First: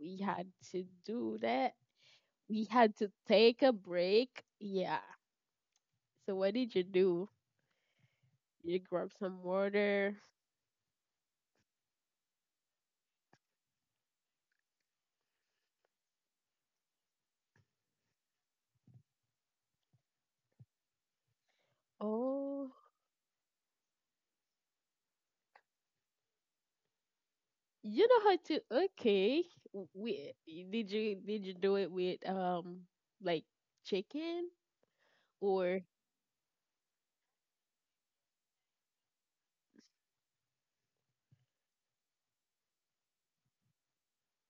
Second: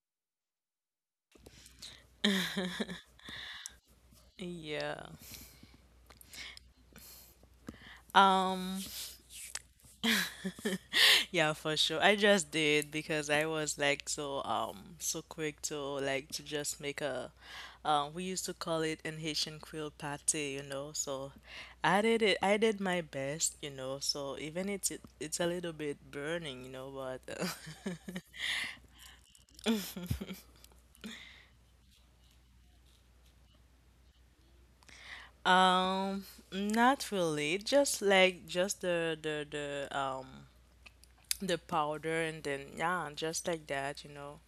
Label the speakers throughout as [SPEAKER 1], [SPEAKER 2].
[SPEAKER 1] we had to do that. We had to take a break. Yeah.
[SPEAKER 2] Yeah.
[SPEAKER 1] So what did you do? You
[SPEAKER 2] Um
[SPEAKER 1] grab some water.
[SPEAKER 2] yeah, for sure. I just did because I was like so quick to like to just make a we used to call it an Haitian Creole pate, you know. So I did it I
[SPEAKER 1] Oh,
[SPEAKER 2] did my best, you know. So even it's a little bit burning, you know, but
[SPEAKER 1] you know how to. Okay. We did you do it with like chicken or
[SPEAKER 2] um not really. Just like just the the powder and then yeah, just like that, you know,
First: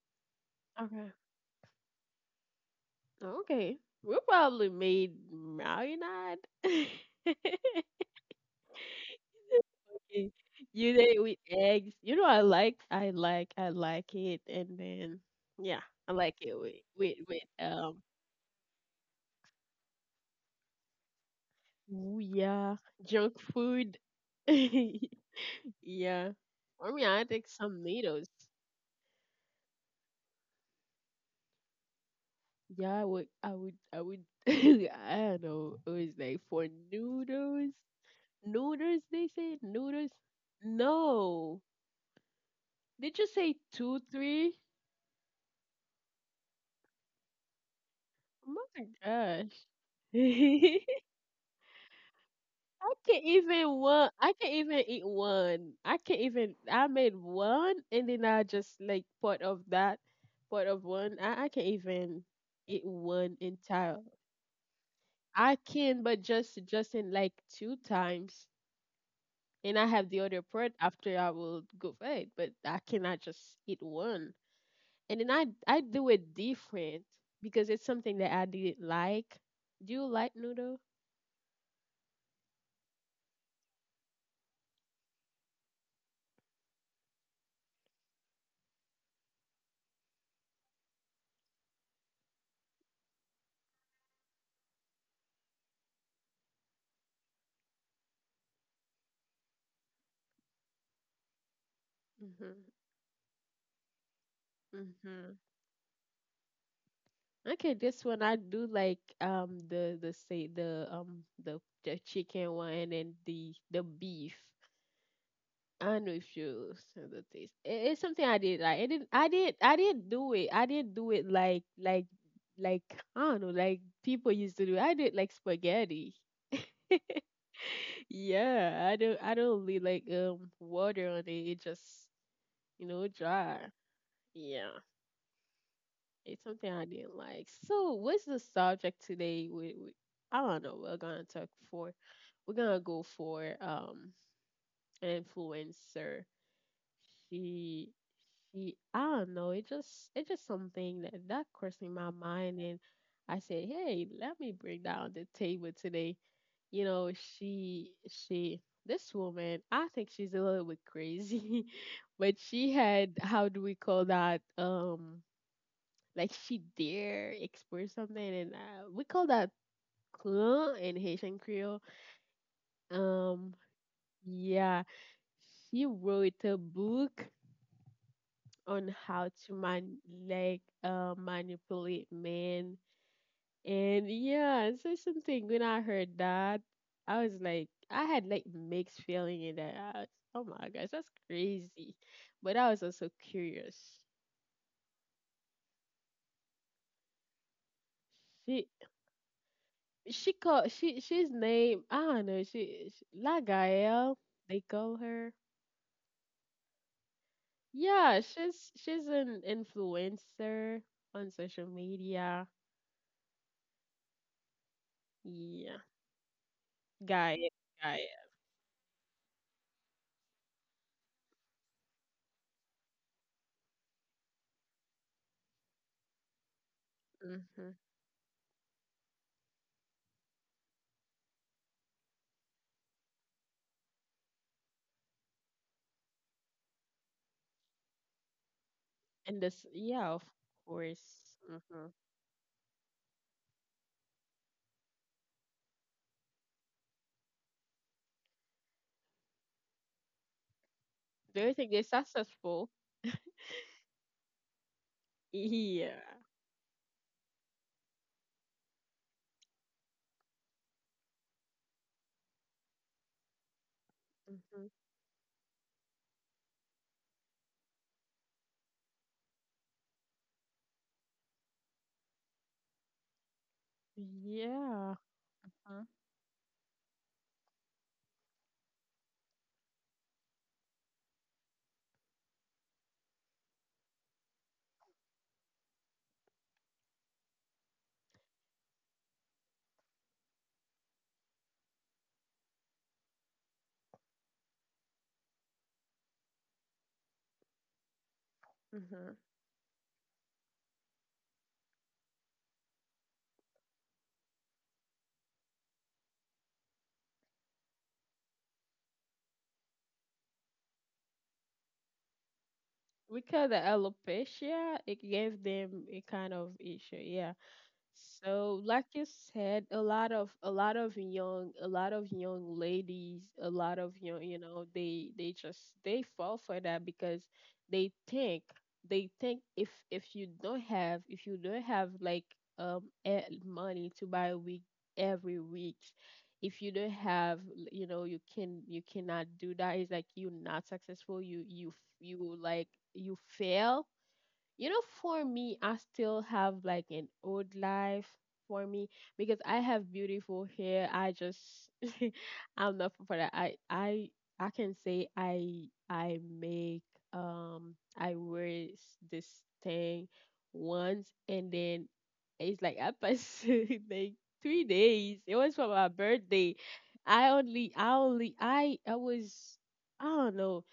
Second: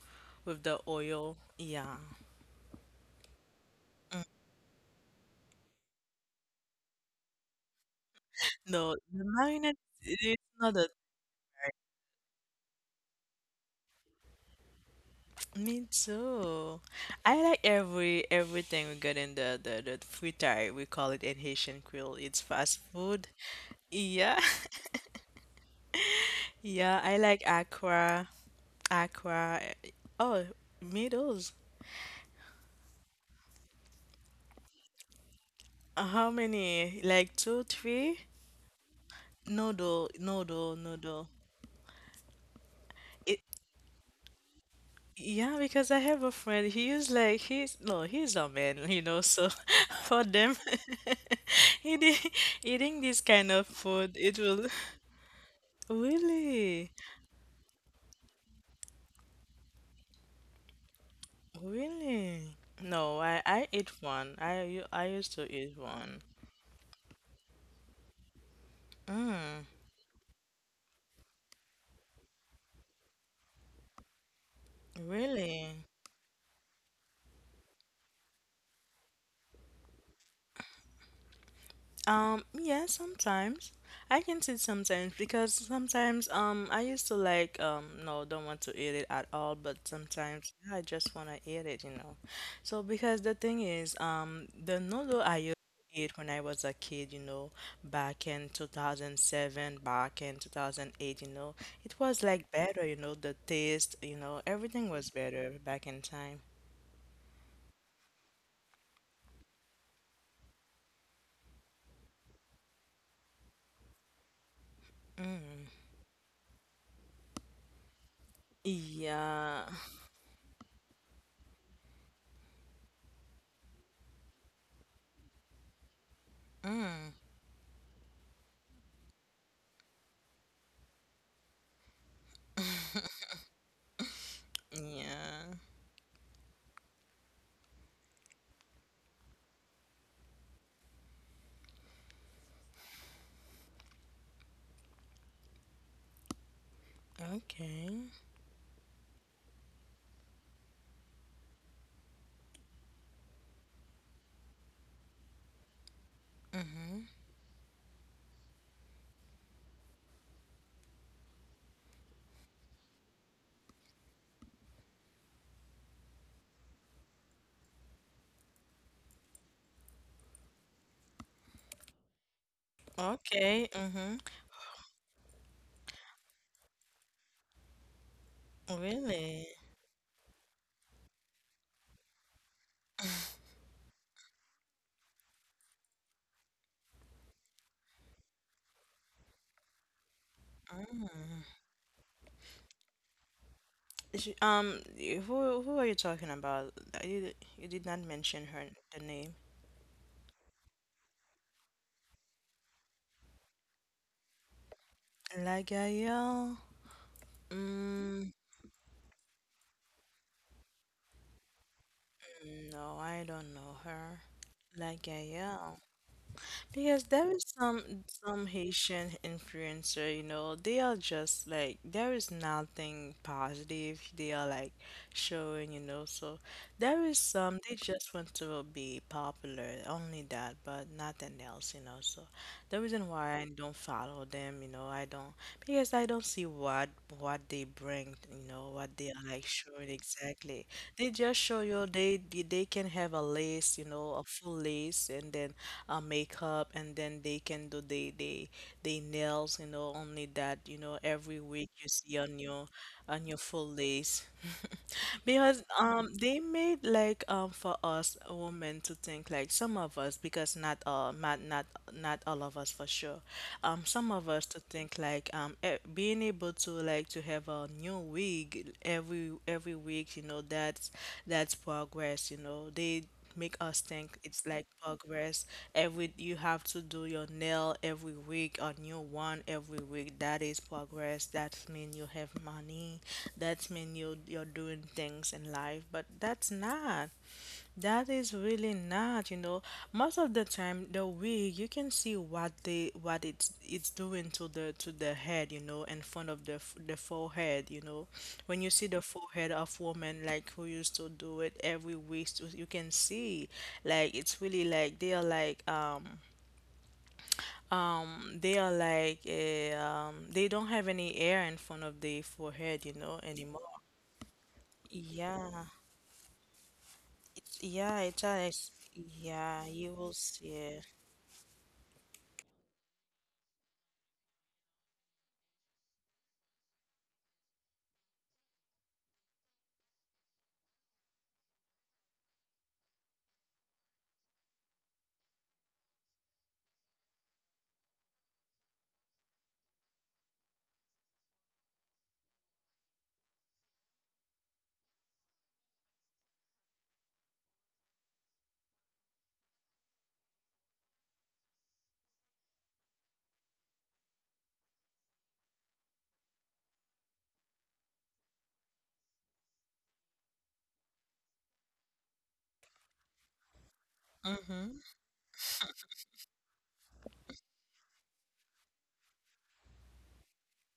[SPEAKER 2] with the
[SPEAKER 1] okay,
[SPEAKER 2] oil. Yeah.
[SPEAKER 1] okay, we probably made marinade.
[SPEAKER 2] No, the marinade
[SPEAKER 1] Okay.
[SPEAKER 2] it's not a
[SPEAKER 1] You did it with eggs. You know, I like it, and then yeah,
[SPEAKER 2] me
[SPEAKER 1] I like it with
[SPEAKER 2] too. I like everything we get in the fritai, we call it in Haitian Creole.
[SPEAKER 1] ooh,
[SPEAKER 2] It's
[SPEAKER 1] yeah,
[SPEAKER 2] fast food.
[SPEAKER 1] junk food.
[SPEAKER 2] Yeah.
[SPEAKER 1] Yeah, I
[SPEAKER 2] Yeah,
[SPEAKER 1] mean,
[SPEAKER 2] I
[SPEAKER 1] I
[SPEAKER 2] like
[SPEAKER 1] take some
[SPEAKER 2] aqua,
[SPEAKER 1] noodles.
[SPEAKER 2] aqua. Oh, noodles.
[SPEAKER 1] Yeah, I would. I don't know. It was
[SPEAKER 2] How
[SPEAKER 1] like for
[SPEAKER 2] many? Like two, three?
[SPEAKER 1] noodles. They say
[SPEAKER 2] Noodle,
[SPEAKER 1] noodles.
[SPEAKER 2] noodle, noodle.
[SPEAKER 1] No, did you say two, three?
[SPEAKER 2] Yeah, because I have a friend. He is like he's no, he's a
[SPEAKER 1] Oh
[SPEAKER 2] man, you know.
[SPEAKER 1] my
[SPEAKER 2] So
[SPEAKER 1] gosh.
[SPEAKER 2] for them, eating
[SPEAKER 1] I
[SPEAKER 2] eating
[SPEAKER 1] can
[SPEAKER 2] this
[SPEAKER 1] not
[SPEAKER 2] kind of
[SPEAKER 1] even one.
[SPEAKER 2] food,
[SPEAKER 1] I
[SPEAKER 2] it
[SPEAKER 1] can not
[SPEAKER 2] will
[SPEAKER 1] even eat one. I can not even. I
[SPEAKER 2] really,
[SPEAKER 1] made one, and then I just like part of that, part of one. I can even
[SPEAKER 2] really.
[SPEAKER 1] eat
[SPEAKER 2] No,
[SPEAKER 1] one
[SPEAKER 2] I eat
[SPEAKER 1] entire.
[SPEAKER 2] one. I used to
[SPEAKER 1] I
[SPEAKER 2] eat
[SPEAKER 1] can, but
[SPEAKER 2] one.
[SPEAKER 1] just in like two times,
[SPEAKER 2] Mm,
[SPEAKER 1] and I have the other part after I will go fed. But I cannot just eat one, and then I
[SPEAKER 2] really?
[SPEAKER 1] do it different because it's something that I didn't like. Do you like noodle?
[SPEAKER 2] Yeah, sometimes. I can say sometimes because sometimes I used to like no, don't want to eat it at all, but sometimes I just want to eat it, you know. So because the thing is, the noodle I used to eat when I was a kid, you know, back in 2007, back in 2008, you know, it was like
[SPEAKER 1] Mhm.
[SPEAKER 2] better, you know, the taste, you know, everything was
[SPEAKER 1] Mhm.
[SPEAKER 2] better back in time.
[SPEAKER 1] Okay, this one I do like the say the chicken one and then the beef.
[SPEAKER 2] Mm.
[SPEAKER 1] I know if you said the taste. It's something I did like. I didn't. I did.
[SPEAKER 2] Yeah.
[SPEAKER 1] I didn't do it. I didn't do it like like I don't know, like people used to do. I did like spaghetti.
[SPEAKER 2] Mm.
[SPEAKER 1] Yeah, I don't really like water on it. It just, you know, dry. Yeah,
[SPEAKER 2] Yeah.
[SPEAKER 1] it's something I didn't like. So what's the subject today? We I don't know. We're gonna talk for. We're gonna go for an influencer. She
[SPEAKER 2] Okay.
[SPEAKER 1] she I don't know. It just something that crossed in my mind, and I said, hey, let me bring that on the table today. you
[SPEAKER 2] Mhm.
[SPEAKER 1] know she she this woman, I think she's a little bit crazy. But she had, how do we call that, like, she dare express something, and we call that clan in Haitian Creole. um
[SPEAKER 2] Okay. Mhm.
[SPEAKER 1] yeah, she wrote a book on how
[SPEAKER 2] Really?
[SPEAKER 1] to manipulate men. And yeah, so something, when I heard that, I was like, I had like mixed feeling in that. I was, oh my gosh, that's
[SPEAKER 2] Mm.
[SPEAKER 1] crazy. But I was also curious.
[SPEAKER 2] Who are you talking about? You you did not mention
[SPEAKER 1] She
[SPEAKER 2] her the name.
[SPEAKER 1] she called she she's name, I don't know, she La Gael, they call her.
[SPEAKER 2] Lagayel.
[SPEAKER 1] Yeah,
[SPEAKER 2] Mm,
[SPEAKER 1] she's an influencer on social media.
[SPEAKER 2] no, I don't know her.
[SPEAKER 1] Yeah,
[SPEAKER 2] Lagayel. Because there is
[SPEAKER 1] Gael, Gael.
[SPEAKER 2] some Haitian influencer, you know, they are just like there is nothing positive they are like showing, you know. So there is some
[SPEAKER 1] Mm-hmm.
[SPEAKER 2] they just want to be popular, only that, but nothing else, you know. So the reason why I don't follow them, you know, I don't, because I don't see what they bring, you know, what they are
[SPEAKER 1] And
[SPEAKER 2] like
[SPEAKER 1] this,
[SPEAKER 2] showing
[SPEAKER 1] yeah, of
[SPEAKER 2] exactly. They
[SPEAKER 1] course.
[SPEAKER 2] just show
[SPEAKER 1] Mm-hmm.
[SPEAKER 2] you they they can have a lace, you know, a full lace, and then makeup, and then they can do they nails. You know, only that, you know, every
[SPEAKER 1] Do you
[SPEAKER 2] week
[SPEAKER 1] think they're
[SPEAKER 2] you see
[SPEAKER 1] successful?
[SPEAKER 2] on your full days, because
[SPEAKER 1] Yeah.
[SPEAKER 2] they made like for us women to think like some of us, because not not not all of us for sure, some of us to
[SPEAKER 1] Mm-hmm.
[SPEAKER 2] think like being able to like to have a new wig every week, you know. That's progress, you know. They make us think it's like
[SPEAKER 1] Yeah.
[SPEAKER 2] progress.
[SPEAKER 1] Huh?
[SPEAKER 2] Every, you have to do your nail every week, a new one every week. That is progress. That means you have money. That means you you're doing things in life. But that's not. That is really not, you know. Most of the time, the wig, you can see what they what it's doing to the head, you know, in front of the forehead, you know. When you see the
[SPEAKER 1] Mm-hmm.
[SPEAKER 2] forehead of women like who used to do it every week, so you can see like it's really like they are like they are like they don't have any air in front of the forehead, you know,
[SPEAKER 1] Because the
[SPEAKER 2] anymore.
[SPEAKER 1] alopecia, it gave
[SPEAKER 2] Yeah,
[SPEAKER 1] them a kind of issue. Yeah.
[SPEAKER 2] yeah, it
[SPEAKER 1] So,
[SPEAKER 2] does.
[SPEAKER 1] like you
[SPEAKER 2] Yeah,
[SPEAKER 1] said, a
[SPEAKER 2] you will
[SPEAKER 1] lot of
[SPEAKER 2] see
[SPEAKER 1] a lot
[SPEAKER 2] it.
[SPEAKER 1] of young ladies, a lot of young, they fall for that because they think they think if you don't have like, money to buy a week every week, if you don't have, you can, you cannot do that. It's like you're not successful. You like you fail, you know, for me, I still have like an old life for me because I have beautiful hair. I just. I'm not for that. I I can say I make I wear this thing once, and then it's like I passed like three
[SPEAKER 2] Mm-hmm.
[SPEAKER 1] days. It was for my birthday. I only I was, I don't know.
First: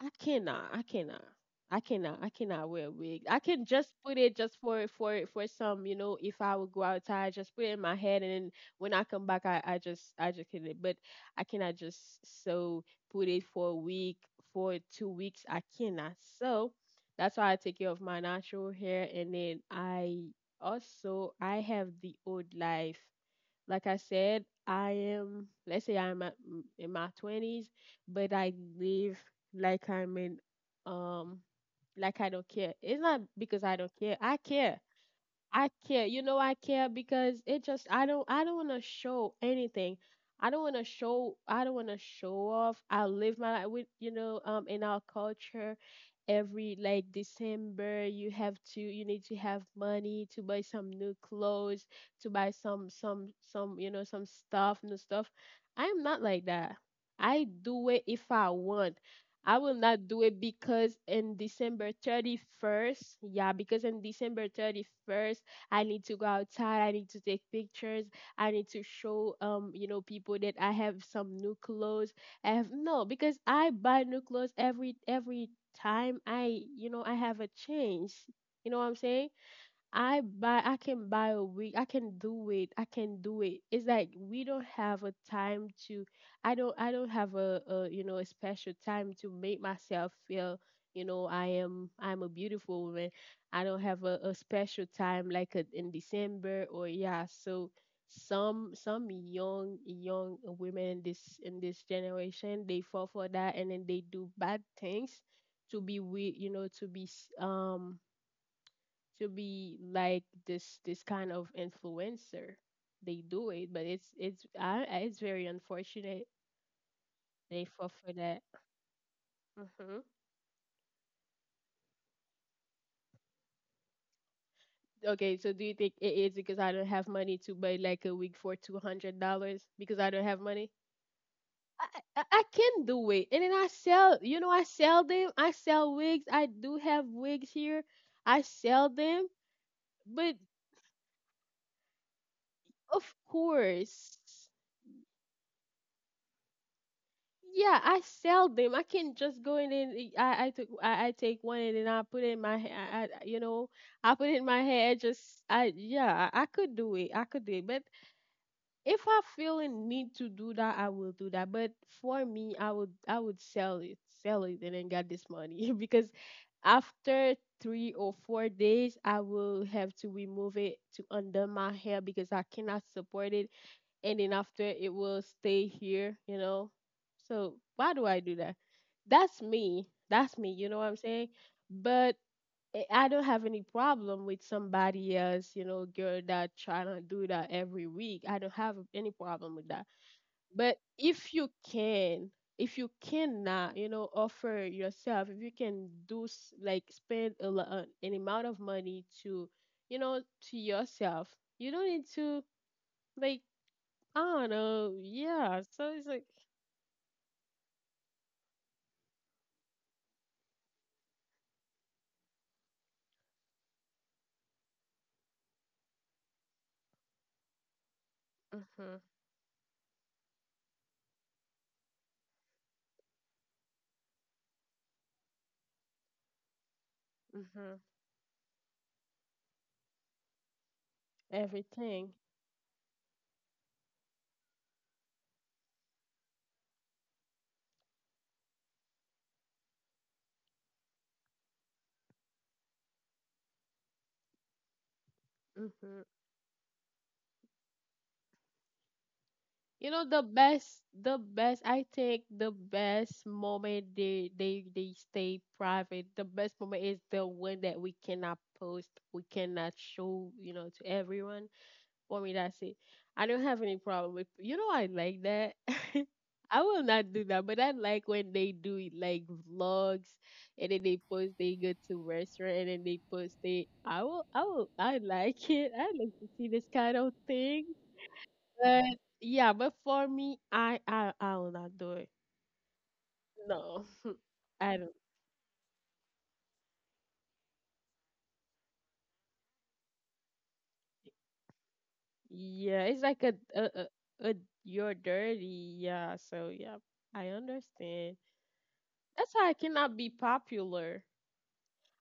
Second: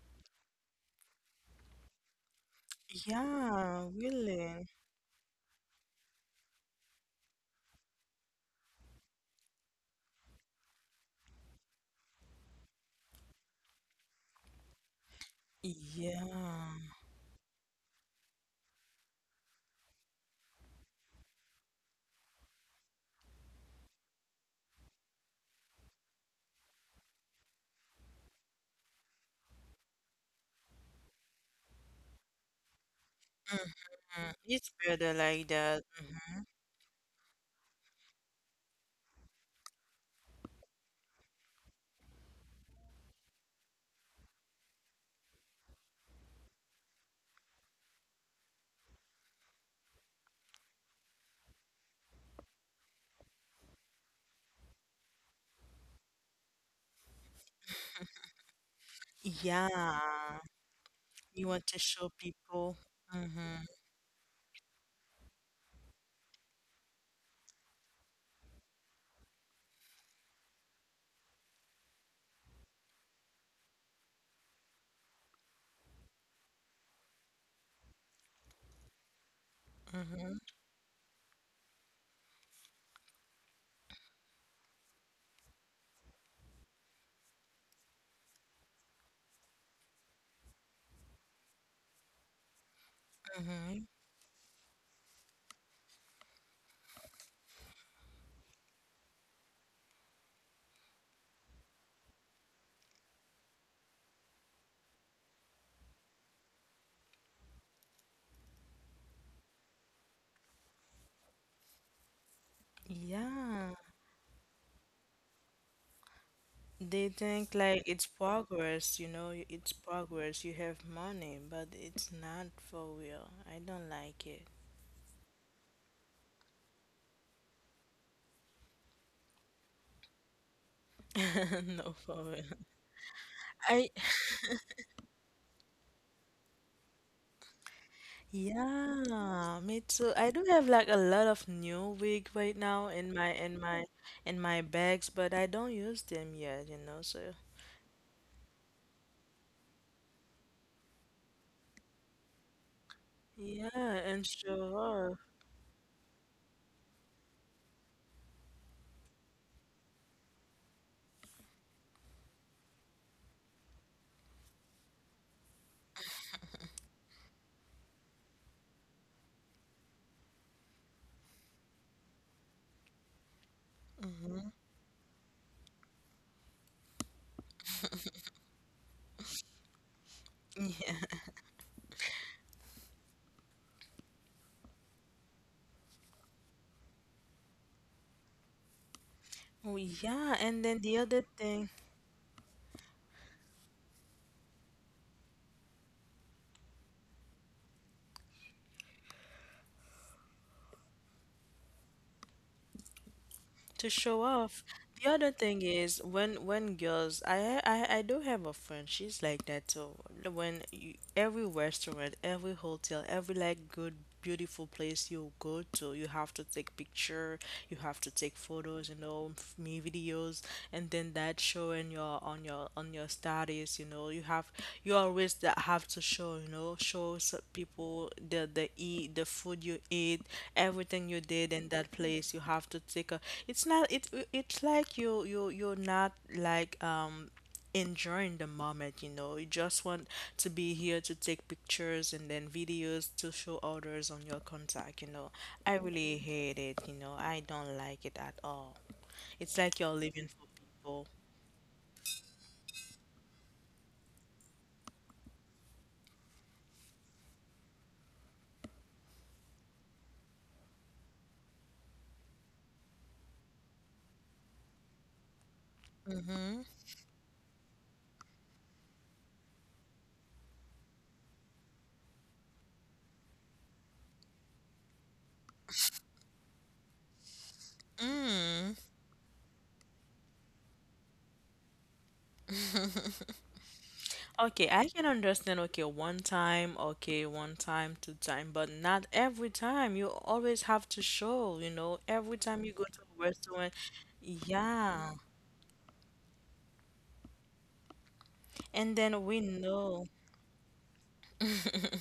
[SPEAKER 1] I cannot. I cannot. I cannot. I cannot wear a wig. I can
[SPEAKER 2] Yeah,
[SPEAKER 1] just put it, just
[SPEAKER 2] really.
[SPEAKER 1] for some, you know, if I would go outside, just put it in my head, and then when I come back, I just can it. But I cannot just so put it for a week, for 2 weeks. I cannot. So
[SPEAKER 2] Yeah.
[SPEAKER 1] that's why I take care of my natural hair, and then I also I have the old life. Like I said, I am, let's say, I'm at, in my 20s, but I live like I'm in, um, like, I don't care. It's not because I don't care.
[SPEAKER 2] Mm,
[SPEAKER 1] I
[SPEAKER 2] it's
[SPEAKER 1] care.
[SPEAKER 2] better like
[SPEAKER 1] I
[SPEAKER 2] that.
[SPEAKER 1] care. You know
[SPEAKER 2] Hmm.
[SPEAKER 1] I care, because it just, I don't wanna show anything. I don't wanna show off. I live my life with, in our culture, every, like, December, you have to, you need to have money to buy some new clothes, to buy some some stuff, new stuff. I am not like that. I do it if I want. I will not do
[SPEAKER 2] Yeah.
[SPEAKER 1] it because in
[SPEAKER 2] You want to
[SPEAKER 1] December
[SPEAKER 2] show people.
[SPEAKER 1] 31st, yeah,
[SPEAKER 2] Mm-hmm.
[SPEAKER 1] because in December 31st, I need to go outside. I need to take pictures. I need to show people that I have some new clothes. I have, no, because I buy new clothes every time I, I have a change. You know what I'm saying?
[SPEAKER 2] Mm-hmm.
[SPEAKER 1] I can buy a wig. I can do it. I can do it. It's like we don't have a time to. I don't have a, a special time to make myself feel, I'm a beautiful woman. I
[SPEAKER 2] Mm-hmm.
[SPEAKER 1] don't have a special time like a, in December, or yeah. So some young women in this generation, they fall for that, and then they do bad things to be with, to be to be like this kind of influencer. They do it,
[SPEAKER 2] Yeah.
[SPEAKER 1] but it's it's very unfortunate.
[SPEAKER 2] They think
[SPEAKER 1] They
[SPEAKER 2] like
[SPEAKER 1] fall
[SPEAKER 2] it's
[SPEAKER 1] for that.
[SPEAKER 2] progress, you know, it's
[SPEAKER 1] Hmm.
[SPEAKER 2] progress. You have money, but it's not for real. I don't like it.
[SPEAKER 1] Okay, so do you think it is because I don't have money to buy like a wig for $200, because I don't have money?
[SPEAKER 2] No,
[SPEAKER 1] I,
[SPEAKER 2] for
[SPEAKER 1] I
[SPEAKER 2] real.
[SPEAKER 1] can do it, and then I
[SPEAKER 2] I.
[SPEAKER 1] sell. I sell them. I sell wigs. I do have wigs here. I sell them,
[SPEAKER 2] Yeah, me too. I
[SPEAKER 1] but
[SPEAKER 2] do have like a lot of new wig right now in
[SPEAKER 1] of
[SPEAKER 2] my
[SPEAKER 1] course.
[SPEAKER 2] in my bags, but I don't use them yet, you know, so
[SPEAKER 1] Yeah, I sell them. I can just go in and I took, I take one, and then I put it in my I
[SPEAKER 2] yeah,
[SPEAKER 1] I
[SPEAKER 2] and
[SPEAKER 1] put it in my hair.
[SPEAKER 2] sure.
[SPEAKER 1] Just I, yeah, I could do it. I could do it. But if I feel a need to do that, I will do that. But for me, I would sell it, and then get this money. Because after 3 or 4 days, I will have to remove it to under my hair because I cannot support it, and then
[SPEAKER 2] Mhm.
[SPEAKER 1] after it will stay here. So why do I do that? That's me. That's me. You know what I'm saying? But I don't have any problem with somebody else, girl that try to do that every week. I don't have any problem with
[SPEAKER 2] Oh,
[SPEAKER 1] that.
[SPEAKER 2] yeah, and
[SPEAKER 1] But
[SPEAKER 2] then the other
[SPEAKER 1] if you
[SPEAKER 2] thing
[SPEAKER 1] can, if you cannot, offer yourself, if you can do like spend an amount of money you know, to yourself, you don't need to, like.
[SPEAKER 2] to show
[SPEAKER 1] Oh
[SPEAKER 2] off.
[SPEAKER 1] no,
[SPEAKER 2] The other
[SPEAKER 1] yeah.
[SPEAKER 2] thing
[SPEAKER 1] So
[SPEAKER 2] is
[SPEAKER 1] it's like,
[SPEAKER 2] when girls, I do have a friend. She's like that too. When you, every restaurant, every hotel, every like good beautiful place you go to, you have to take picture, you have to take photos, you
[SPEAKER 1] mhm,
[SPEAKER 2] know, me videos, and then that showing your on your on your studies, you know. You have you always that have to show, you know, show some
[SPEAKER 1] mhm,
[SPEAKER 2] people the eat the food you eat, everything you did in that
[SPEAKER 1] everything.
[SPEAKER 2] place, you have to take a, it's not, it's like you're not like enjoying the moment, you know. You just want to be here to take pictures and then videos to show others on your contact, you know. I
[SPEAKER 1] Mhm.
[SPEAKER 2] really hate it, you know. I don't like it at all. It's like
[SPEAKER 1] You
[SPEAKER 2] you're
[SPEAKER 1] know, the
[SPEAKER 2] living for
[SPEAKER 1] best,
[SPEAKER 2] people.
[SPEAKER 1] the best. I think the best moment, they stay private. The best moment is the one that we cannot post, we cannot show, to everyone. For me, that's it. I don't have any problem with, I like that. I will not do that, but I like when they do it, like vlogs, and then they post, they go to restaurant, and then they post, they I will, I like it. I like to see this kind of thing. But yeah, but for me, I will not do it. No.
[SPEAKER 2] Okay,
[SPEAKER 1] I
[SPEAKER 2] I
[SPEAKER 1] don't.
[SPEAKER 2] can understand, okay, one time, two time, but not every time. You always have to show, you know, every time you
[SPEAKER 1] Yeah,
[SPEAKER 2] go to
[SPEAKER 1] it's
[SPEAKER 2] a
[SPEAKER 1] like a, a,
[SPEAKER 2] restaurant.
[SPEAKER 1] a, a you're
[SPEAKER 2] Yeah.
[SPEAKER 1] dirty. Yeah, so yeah, I understand.
[SPEAKER 2] And then
[SPEAKER 1] That's
[SPEAKER 2] we
[SPEAKER 1] why I cannot
[SPEAKER 2] know
[SPEAKER 1] be popular.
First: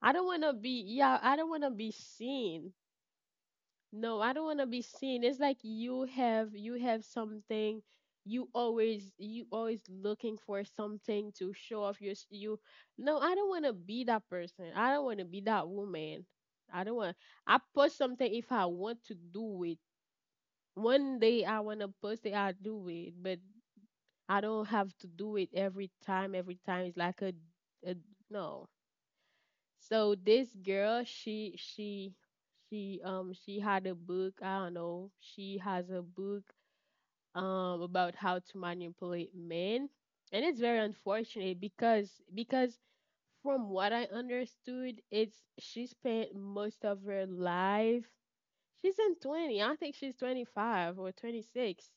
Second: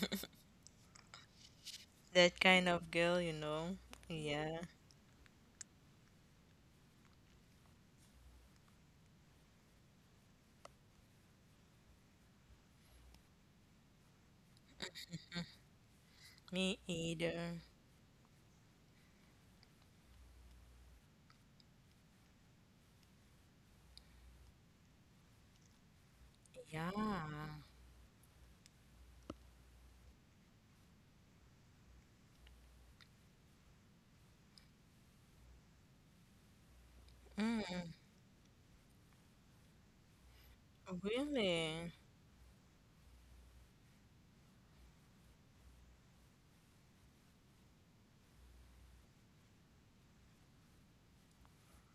[SPEAKER 1] I don't want to be, yeah, I don't want to be
[SPEAKER 2] that kind
[SPEAKER 1] seen.
[SPEAKER 2] of girl, you know.
[SPEAKER 1] No, I don't
[SPEAKER 2] Yeah.
[SPEAKER 1] want to be seen. It's like you have something. You always looking for something to show off your you. No, I don't want to be that person. I don't want to be that woman.
[SPEAKER 2] Me
[SPEAKER 1] I don't want I
[SPEAKER 2] either.
[SPEAKER 1] post something if I want to do it. One day I want to post it, I do it, but I don't have to do it every time. Every time
[SPEAKER 2] Yeah.
[SPEAKER 1] it's like a, no. So this girl, she had a book. I don't know. She has a book
[SPEAKER 2] Mm,
[SPEAKER 1] about how to manipulate men, and it's very unfortunate
[SPEAKER 2] really?
[SPEAKER 1] because from what I understood, it's she spent most of her life. She's in 20. I think she's 25 or 26,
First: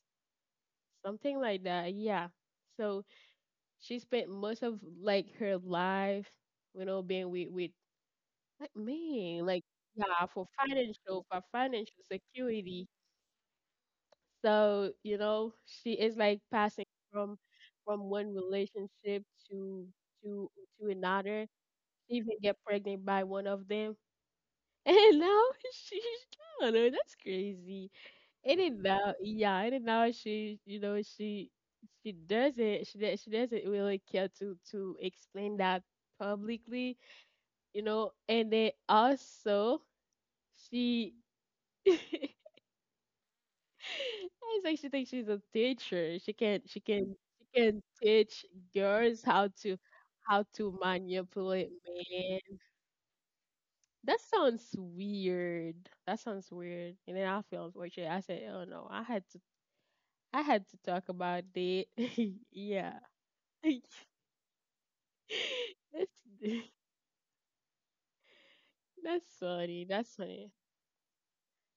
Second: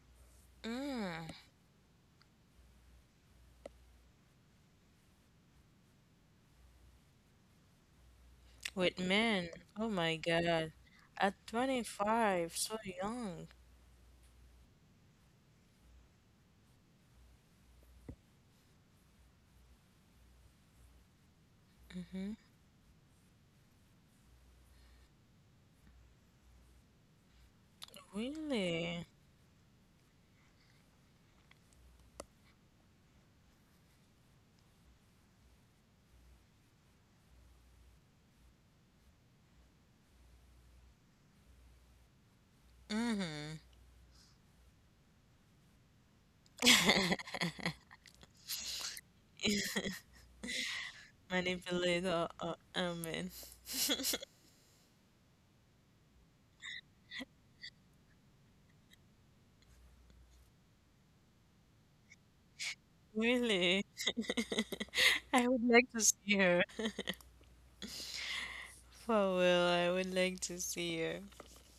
[SPEAKER 2] Mm,
[SPEAKER 1] something like that. Yeah. So she spent most of like her life, being with like
[SPEAKER 2] with
[SPEAKER 1] me,
[SPEAKER 2] men.
[SPEAKER 1] like
[SPEAKER 2] Oh my
[SPEAKER 1] yeah,
[SPEAKER 2] God. At
[SPEAKER 1] for financial
[SPEAKER 2] 25, so
[SPEAKER 1] security.
[SPEAKER 2] young.
[SPEAKER 1] So, you know, she is like passing from from one relationship to to to another. She even get pregnant by one of them. And now she's I don't know, that's crazy. And then
[SPEAKER 2] Really?
[SPEAKER 1] now yeah, and then now she doesn't she doesn't really care to explain that publicly, you know, and then also she it's
[SPEAKER 2] Mm-hmm.
[SPEAKER 1] like she thinks she's a teacher. She can she can she can teach girls how to manipulate
[SPEAKER 2] Manipulator or
[SPEAKER 1] men.
[SPEAKER 2] amen.
[SPEAKER 1] That sounds weird. That sounds weird. And then I feel unfortunate. I said, "Oh no, I had to talk about it." Yeah.
[SPEAKER 2] Really? I would like to
[SPEAKER 1] that's
[SPEAKER 2] see her.
[SPEAKER 1] that's
[SPEAKER 2] For real,
[SPEAKER 1] funny.
[SPEAKER 2] I would
[SPEAKER 1] That's
[SPEAKER 2] like
[SPEAKER 1] funny.
[SPEAKER 2] to see her.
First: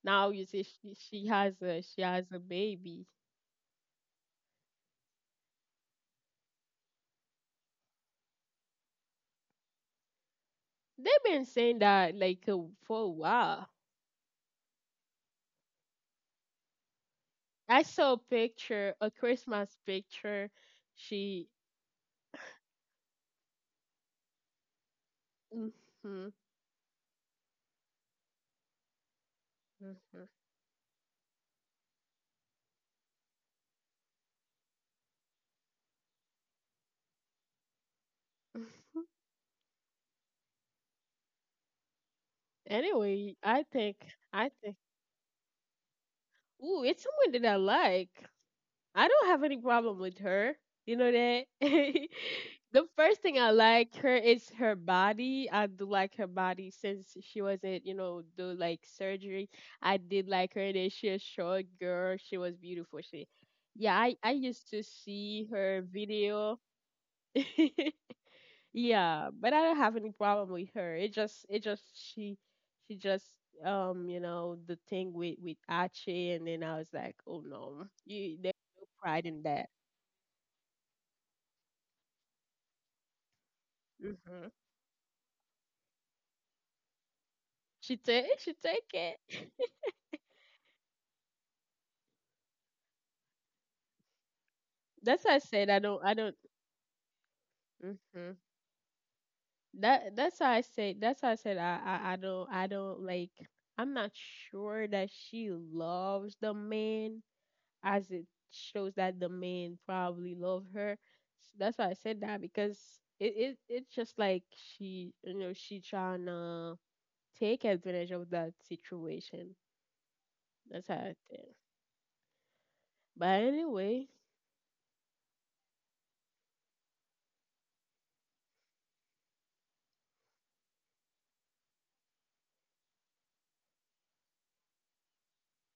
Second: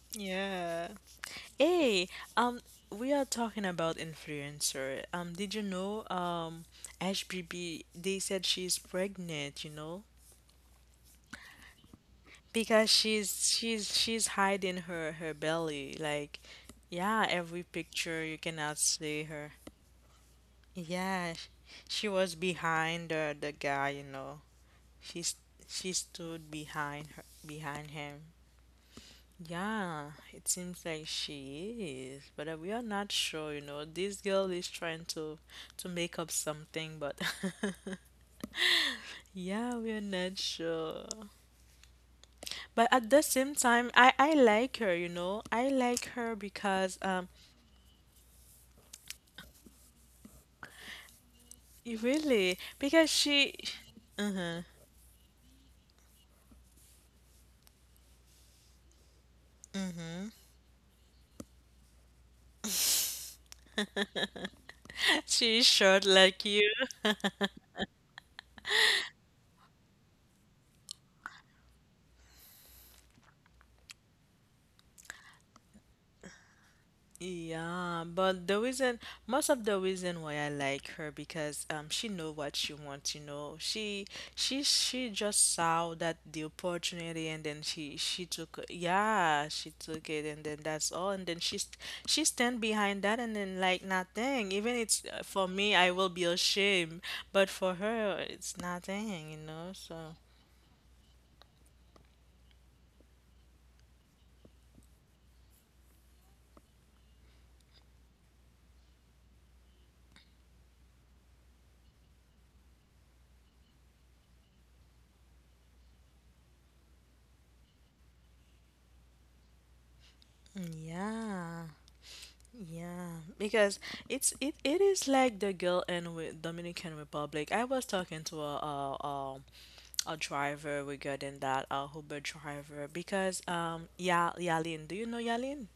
[SPEAKER 1] Now you see
[SPEAKER 2] Yeah.
[SPEAKER 1] she
[SPEAKER 2] Hey,
[SPEAKER 1] has a
[SPEAKER 2] um,
[SPEAKER 1] baby.
[SPEAKER 2] we are talking about influencer. Did you know, HBB, they said she's pregnant, you know?
[SPEAKER 1] They've been saying that like
[SPEAKER 2] Because
[SPEAKER 1] for a while.
[SPEAKER 2] she's hiding her her belly. Like, yeah, every
[SPEAKER 1] I saw a
[SPEAKER 2] picture you cannot
[SPEAKER 1] picture, a
[SPEAKER 2] see her.
[SPEAKER 1] Christmas picture.
[SPEAKER 2] Yeah,
[SPEAKER 1] She.
[SPEAKER 2] she was behind the guy, you know. She's she
[SPEAKER 1] Mhm,
[SPEAKER 2] stood behind her behind him. Yeah,
[SPEAKER 1] mhm.
[SPEAKER 2] it seems like she is, but we are not sure, you know. This girl is trying to make up something, but yeah, we are not sure. But at the
[SPEAKER 1] Anyway,
[SPEAKER 2] same time, I
[SPEAKER 1] I think.
[SPEAKER 2] like her, you know. I like her
[SPEAKER 1] Ooh,
[SPEAKER 2] because
[SPEAKER 1] it's someone that I like. I don't have any problem with her. You know that.
[SPEAKER 2] really
[SPEAKER 1] The
[SPEAKER 2] because
[SPEAKER 1] first thing I
[SPEAKER 2] she
[SPEAKER 1] like her is her body. I do like her body since she wasn't, you know, do like surgery. I did like her. That she a short girl. She was beautiful. She, yeah. I used to see
[SPEAKER 2] she is
[SPEAKER 1] her
[SPEAKER 2] short like
[SPEAKER 1] video.
[SPEAKER 2] you.
[SPEAKER 1] Yeah, but I don't have any problem with her. It just She just you know, the thing with Achi and then I was like, "Oh no,
[SPEAKER 2] Yeah,
[SPEAKER 1] you
[SPEAKER 2] but
[SPEAKER 1] there's
[SPEAKER 2] the
[SPEAKER 1] no
[SPEAKER 2] reason,
[SPEAKER 1] pride in
[SPEAKER 2] most of
[SPEAKER 1] that."
[SPEAKER 2] the reason why I like her because she know what she wants, you know.
[SPEAKER 1] Hmm.
[SPEAKER 2] She just saw that the opportunity, and then she
[SPEAKER 1] She
[SPEAKER 2] took,
[SPEAKER 1] take it.
[SPEAKER 2] yeah, she took it, and then that's all, and then she stand behind that and then like nothing. Even it's
[SPEAKER 1] That's why
[SPEAKER 2] for me, I will
[SPEAKER 1] I
[SPEAKER 2] be
[SPEAKER 1] don't.
[SPEAKER 2] ashamed, but for her
[SPEAKER 1] Hmm.
[SPEAKER 2] it's nothing, you know. So,
[SPEAKER 1] That's why I said I don't I'm not sure that she loves the man as it shows that the man probably love her. That's why I said that because it's just like she you know she trying to take advantage of that situation.
[SPEAKER 2] mm,
[SPEAKER 1] That's how I think.
[SPEAKER 2] yeah. Yeah,
[SPEAKER 1] But
[SPEAKER 2] because
[SPEAKER 1] anyway,
[SPEAKER 2] it is like the girl in with Dominican Republic. I was talking to a driver regarding that, a Uber driver, because yeah, Yalin, do you know Yalin?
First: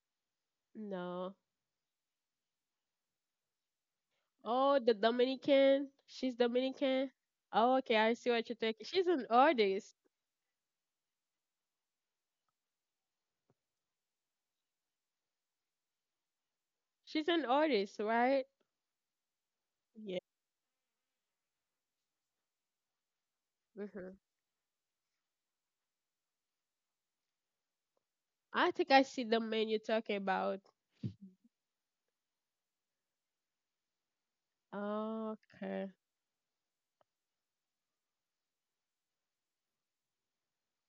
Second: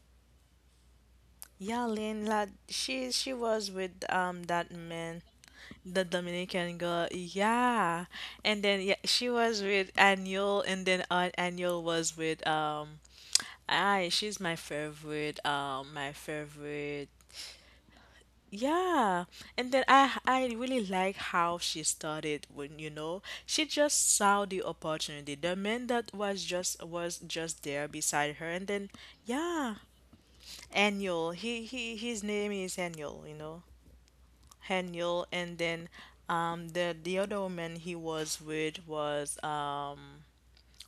[SPEAKER 1] no.
[SPEAKER 2] Yalin, like she was with that
[SPEAKER 1] Oh, the
[SPEAKER 2] man,
[SPEAKER 1] Dominican.
[SPEAKER 2] the
[SPEAKER 1] She's
[SPEAKER 2] Dominican girl.
[SPEAKER 1] Dominican. Oh, okay.
[SPEAKER 2] Yeah,
[SPEAKER 1] I see what you're
[SPEAKER 2] and then
[SPEAKER 1] thinking.
[SPEAKER 2] yeah,
[SPEAKER 1] She's an
[SPEAKER 2] she was
[SPEAKER 1] artist.
[SPEAKER 2] with Anil, and then Anil was with I she's my favorite my favorite.
[SPEAKER 1] She's an artist, right?
[SPEAKER 2] Yeah, and then
[SPEAKER 1] Yeah.
[SPEAKER 2] I really like how she started when you know she
[SPEAKER 1] Hmm.
[SPEAKER 2] just saw the opportunity. The man that was just there beside her, and
[SPEAKER 1] I think
[SPEAKER 2] then
[SPEAKER 1] I see the man you're
[SPEAKER 2] yeah,
[SPEAKER 1] talking about.
[SPEAKER 2] Annual. He his name is Annual. You know, Annual,
[SPEAKER 1] Oh,
[SPEAKER 2] and
[SPEAKER 1] okay.
[SPEAKER 2] then the other woman he was with was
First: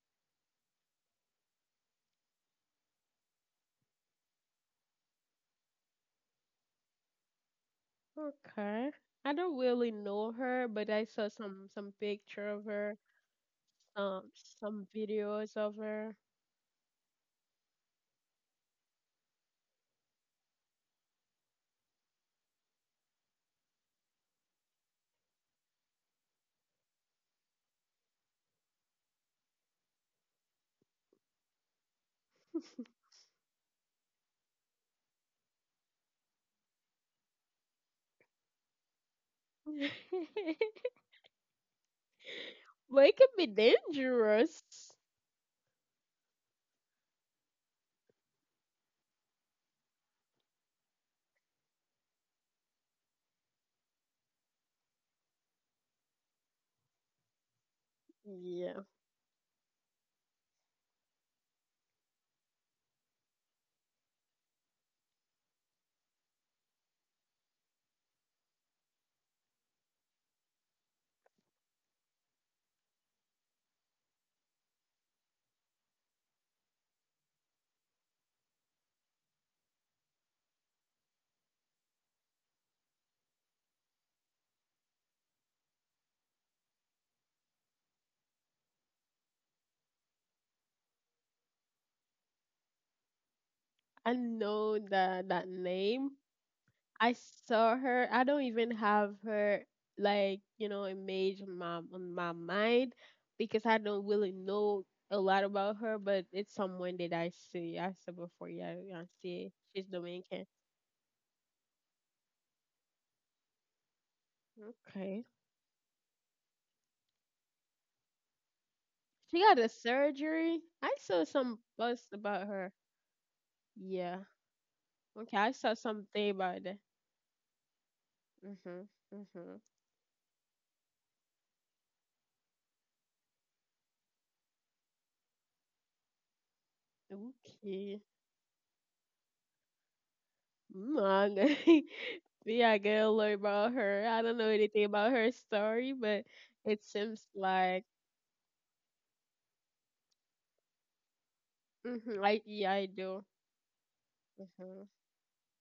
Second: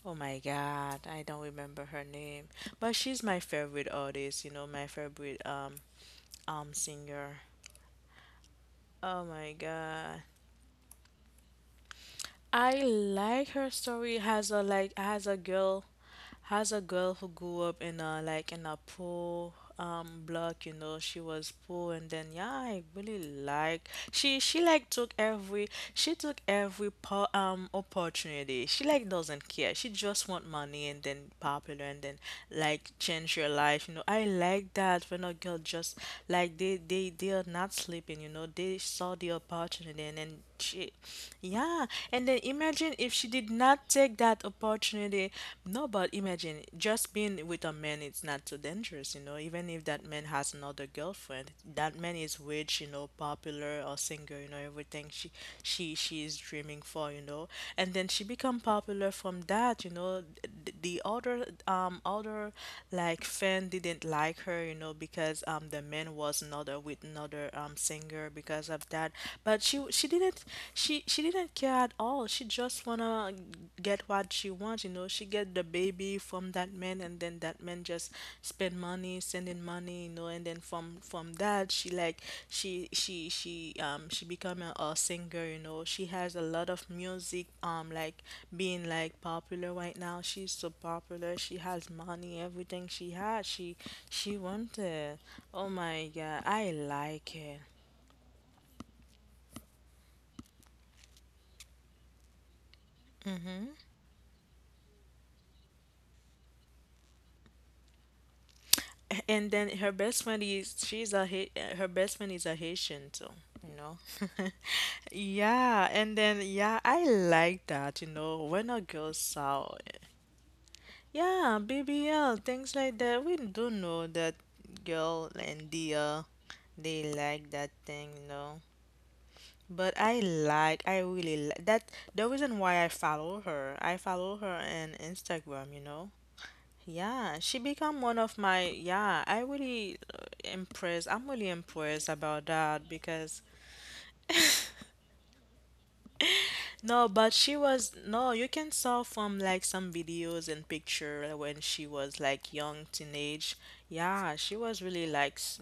[SPEAKER 2] oh my God, I don't remember her name, but she's my favorite artist. You know, my favorite singer.
[SPEAKER 1] Okay.
[SPEAKER 2] Oh
[SPEAKER 1] I
[SPEAKER 2] my
[SPEAKER 1] don't really
[SPEAKER 2] God.
[SPEAKER 1] know her, but I saw some picture of
[SPEAKER 2] I
[SPEAKER 1] her,
[SPEAKER 2] like her story
[SPEAKER 1] um,
[SPEAKER 2] has a
[SPEAKER 1] some
[SPEAKER 2] like has a
[SPEAKER 1] videos of
[SPEAKER 2] girl,
[SPEAKER 1] her.
[SPEAKER 2] has a girl who grew up in a like in a poor block, you know. She was poor, and then yeah, I really like she like took every she took every po opportunity. She like doesn't care. She just want money and then popular and then like change your life, you know. I like that when a girl just like they are not sleeping, you know. They saw the opportunity, and then she, yeah, and then imagine
[SPEAKER 1] But
[SPEAKER 2] if
[SPEAKER 1] it can
[SPEAKER 2] she
[SPEAKER 1] be
[SPEAKER 2] did not take that
[SPEAKER 1] dangerous.
[SPEAKER 2] opportunity. No, but imagine just being with a man, it's not so dangerous, you know. Even if that man has another girlfriend, that man is rich, you know, popular or singer, you know, everything she is dreaming for, you know. And then she become
[SPEAKER 1] Yeah.
[SPEAKER 2] popular from that, you know. The other other like fan didn't like her, you know, because the man was another with another singer. Because of that. But she didn't she didn't care at all. She just wanna get what she wants, you know. She get the baby from that man, and then that man just spend money, sending money, you know. And then from that, she like she become a singer, you know. She has a lot of music like being like popular right now. She's so popular. She has money, everything she has.
[SPEAKER 1] I
[SPEAKER 2] She
[SPEAKER 1] know
[SPEAKER 2] wanted.
[SPEAKER 1] that that
[SPEAKER 2] Oh my
[SPEAKER 1] name.
[SPEAKER 2] God, I
[SPEAKER 1] I
[SPEAKER 2] like it.
[SPEAKER 1] saw her. I don't even have her like, you know, image on my mind because I don't really know a lot about her, but it's someone that I see. I saw before, yeah, I see.
[SPEAKER 2] And then
[SPEAKER 1] She's
[SPEAKER 2] her best friend
[SPEAKER 1] Dominican.
[SPEAKER 2] is her best friend is a Haitian too, you know.
[SPEAKER 1] Okay.
[SPEAKER 2] Yeah, and then yeah, I like that, you know, when a girl
[SPEAKER 1] She got a
[SPEAKER 2] saw,
[SPEAKER 1] surgery. I saw
[SPEAKER 2] yeah,
[SPEAKER 1] some buzz
[SPEAKER 2] BBL,
[SPEAKER 1] about her.
[SPEAKER 2] things like that. We do know
[SPEAKER 1] Yeah.
[SPEAKER 2] that girl
[SPEAKER 1] Okay, I
[SPEAKER 2] and
[SPEAKER 1] saw something about that.
[SPEAKER 2] they like that thing, you know.
[SPEAKER 1] Mhm. Mhm.
[SPEAKER 2] But I really like that. The reason why I follow her on Instagram, you know. Yeah, she become
[SPEAKER 1] Okay.
[SPEAKER 2] one of my yeah, I really impressed. I'm
[SPEAKER 1] Mm,
[SPEAKER 2] really impressed about
[SPEAKER 1] yeah, I
[SPEAKER 2] that
[SPEAKER 1] gotta learn
[SPEAKER 2] because
[SPEAKER 1] about her. I don't know anything about her story, but it
[SPEAKER 2] no,
[SPEAKER 1] seems
[SPEAKER 2] but she
[SPEAKER 1] like,
[SPEAKER 2] was no, you can saw from like some videos and picture when she
[SPEAKER 1] mhm,
[SPEAKER 2] was
[SPEAKER 1] like
[SPEAKER 2] like
[SPEAKER 1] yeah,
[SPEAKER 2] young
[SPEAKER 1] I do.
[SPEAKER 2] teenage. Yeah, she was
[SPEAKER 1] Mhm.
[SPEAKER 2] really like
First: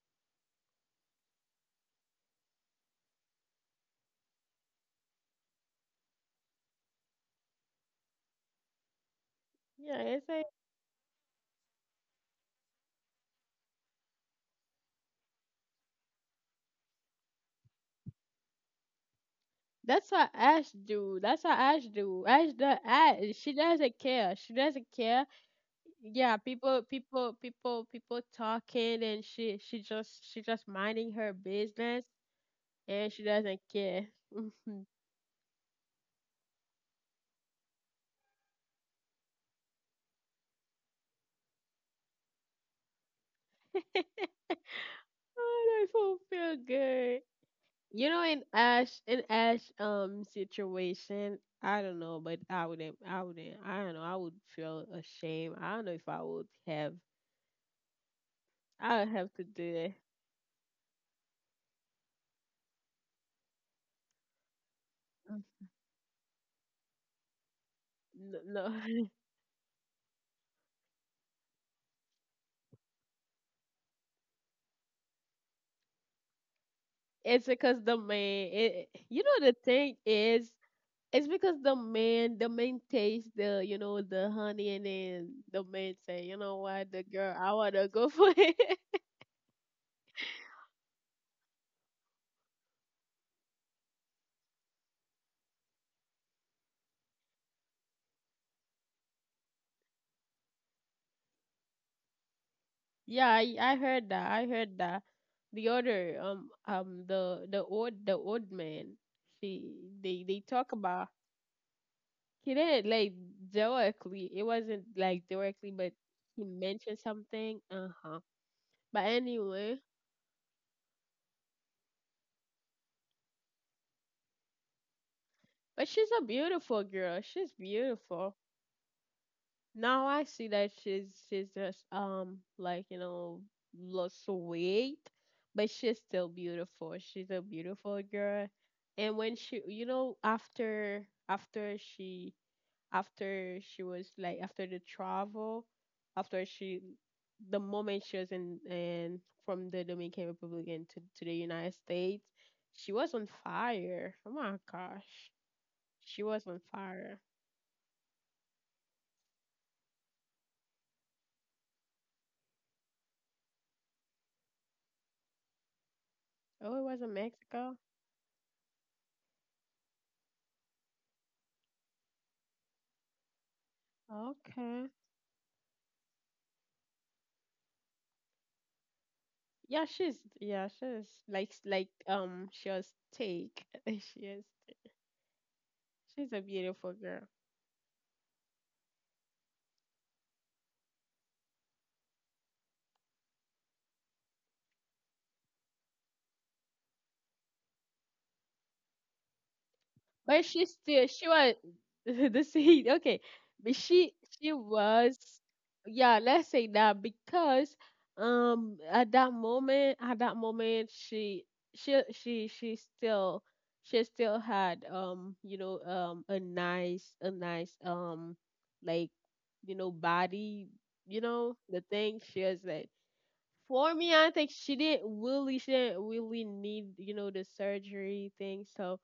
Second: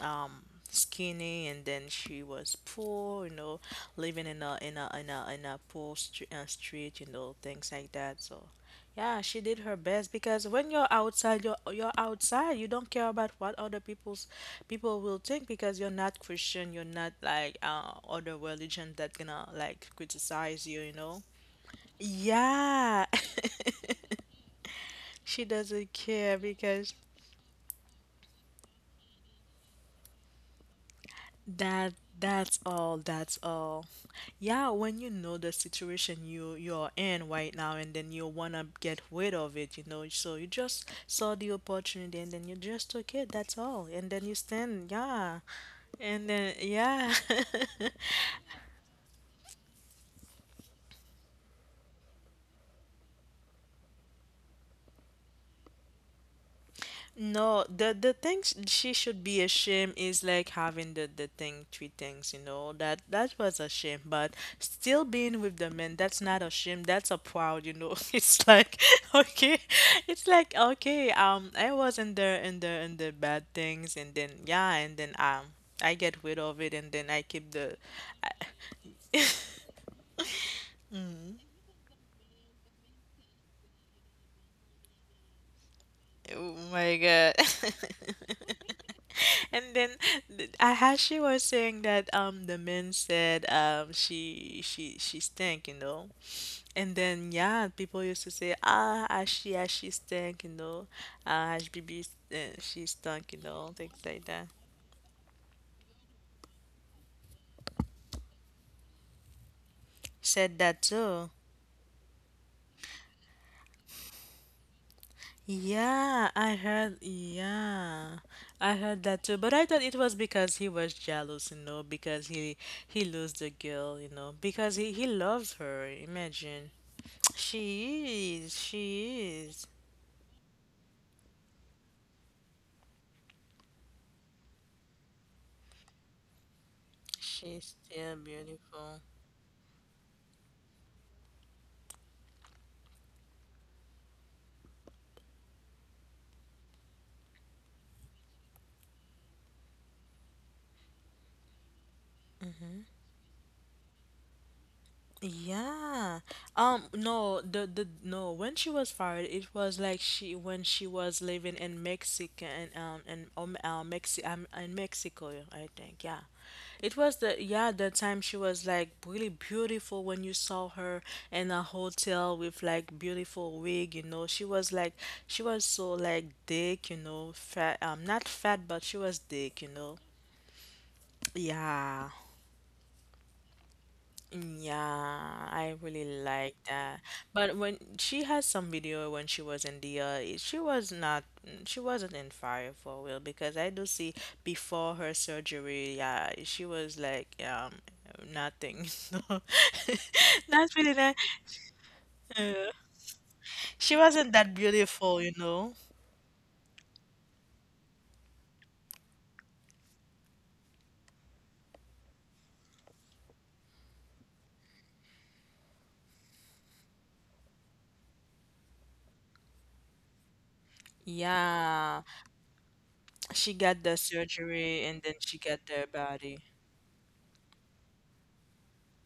[SPEAKER 2] um skinny and then she was poor, you know, living in a poor st street, you know, things like that. So yeah, she did her
[SPEAKER 1] Yeah,
[SPEAKER 2] best
[SPEAKER 1] it's
[SPEAKER 2] because
[SPEAKER 1] like
[SPEAKER 2] when you're outside, you're outside. You don't care about what other people's people will think because you're not Christian. You're not like other religion that gonna like
[SPEAKER 1] that's what
[SPEAKER 2] criticize
[SPEAKER 1] Ash
[SPEAKER 2] you. You
[SPEAKER 1] do.
[SPEAKER 2] know?
[SPEAKER 1] That's what Ash do. Ash the
[SPEAKER 2] Yeah,
[SPEAKER 1] Ash. She doesn't care. She doesn't care,
[SPEAKER 2] she doesn't
[SPEAKER 1] yeah.
[SPEAKER 2] care because
[SPEAKER 1] People talking and she just minding her
[SPEAKER 2] That
[SPEAKER 1] business
[SPEAKER 2] that's all,
[SPEAKER 1] and she
[SPEAKER 2] that's
[SPEAKER 1] doesn't
[SPEAKER 2] all.
[SPEAKER 1] care.
[SPEAKER 2] Yeah,
[SPEAKER 1] Mhm.
[SPEAKER 2] when you know the situation you're in right now and then you wanna get rid of it, you know, so you just saw the opportunity and then you just took it, that's all. And then you stand, yeah.
[SPEAKER 1] Oh, I don't
[SPEAKER 2] And then
[SPEAKER 1] feel
[SPEAKER 2] yeah.
[SPEAKER 1] good. You know, in ash situation, I don't know, but I don't know, I would feel ashamed. I don't know if I would have
[SPEAKER 2] No, the thing she
[SPEAKER 1] I would
[SPEAKER 2] should
[SPEAKER 1] have
[SPEAKER 2] be
[SPEAKER 1] to do
[SPEAKER 2] ashamed
[SPEAKER 1] that.
[SPEAKER 2] is like having the thing three things, you know. That was a shame, but still being with
[SPEAKER 1] Mm,
[SPEAKER 2] the men, that's not a shame. That's a proud, you know.
[SPEAKER 1] no,
[SPEAKER 2] It's like
[SPEAKER 1] no.
[SPEAKER 2] okay, it's like okay. I was in the bad things, and then yeah, and then I get rid of it, and then I
[SPEAKER 1] It's
[SPEAKER 2] keep the.
[SPEAKER 1] because the man it, you know, the thing is. It's because the man taste the, you know, the honey, and then the man say, you
[SPEAKER 2] Oh
[SPEAKER 1] know what,
[SPEAKER 2] my
[SPEAKER 1] the
[SPEAKER 2] God.
[SPEAKER 1] girl, I wanna go for it.
[SPEAKER 2] And then as she was saying that, the men said, she stank, you know. And then yeah, people used to say, ah, as she stank, you know, ah, as BB uh, she
[SPEAKER 1] Yeah,
[SPEAKER 2] stunk, you know,
[SPEAKER 1] I
[SPEAKER 2] things
[SPEAKER 1] heard
[SPEAKER 2] like
[SPEAKER 1] that. I
[SPEAKER 2] that.
[SPEAKER 1] heard that. The other, the the old man, she they
[SPEAKER 2] Said
[SPEAKER 1] talk
[SPEAKER 2] that
[SPEAKER 1] about
[SPEAKER 2] too.
[SPEAKER 1] he didn't like directly. It wasn't like directly, but
[SPEAKER 2] Yeah,
[SPEAKER 1] he
[SPEAKER 2] I heard.
[SPEAKER 1] mentioned something. Uh
[SPEAKER 2] Yeah,
[SPEAKER 1] huh.
[SPEAKER 2] I heard
[SPEAKER 1] But
[SPEAKER 2] that too. But I thought
[SPEAKER 1] anyway,
[SPEAKER 2] it was because he was jealous, you know, because he lost the girl, you know, because he loves her.
[SPEAKER 1] but she's a
[SPEAKER 2] Imagine.
[SPEAKER 1] beautiful girl. She's beautiful.
[SPEAKER 2] She is. She is.
[SPEAKER 1] Now I see that she's just like you know lost some weight, but she's still beautiful. She's a
[SPEAKER 2] She's
[SPEAKER 1] beautiful
[SPEAKER 2] still
[SPEAKER 1] girl,
[SPEAKER 2] beautiful.
[SPEAKER 1] and when she you know after she was like after the travel, after she the moment she was in and from the Dominican Republic into to the United States, she was on fire. Oh my gosh,
[SPEAKER 2] Yeah.
[SPEAKER 1] she was on fire.
[SPEAKER 2] No. The No. When she was fired, it was like she when she was living in Mexico and Mexi in Mexico, I think. Yeah.
[SPEAKER 1] Oh, it
[SPEAKER 2] It
[SPEAKER 1] was
[SPEAKER 2] was
[SPEAKER 1] in
[SPEAKER 2] the yeah
[SPEAKER 1] Mexico.
[SPEAKER 2] the time she was like really beautiful when you saw her in a hotel with like beautiful wig. You know, she was
[SPEAKER 1] Okay.
[SPEAKER 2] like she was so like thick. You know, fat. Not fat, but she was thick. You know.
[SPEAKER 1] Yeah, she's like
[SPEAKER 2] Yeah,
[SPEAKER 1] she was take. She is
[SPEAKER 2] mm, yeah, I really
[SPEAKER 1] she's a
[SPEAKER 2] like
[SPEAKER 1] beautiful
[SPEAKER 2] that.
[SPEAKER 1] girl.
[SPEAKER 2] But when she has some video when she was in the, she was not, mm, she wasn't in fire for a while because I do see before her surgery, yeah, she was like, nothing. So,
[SPEAKER 1] But she
[SPEAKER 2] not really
[SPEAKER 1] still
[SPEAKER 2] that.
[SPEAKER 1] she was the
[SPEAKER 2] Uh,
[SPEAKER 1] same, okay. But
[SPEAKER 2] she wasn't
[SPEAKER 1] she
[SPEAKER 2] that
[SPEAKER 1] was,
[SPEAKER 2] beautiful, you know.
[SPEAKER 1] yeah, let's say that because at that moment she still had you know a nice like you know body. You know the
[SPEAKER 2] Yeah,
[SPEAKER 1] thing she was like.
[SPEAKER 2] she got
[SPEAKER 1] For
[SPEAKER 2] the
[SPEAKER 1] me, I think
[SPEAKER 2] surgery and then she got
[SPEAKER 1] she
[SPEAKER 2] the
[SPEAKER 1] didn't
[SPEAKER 2] body.
[SPEAKER 1] really need you know the surgery thing. So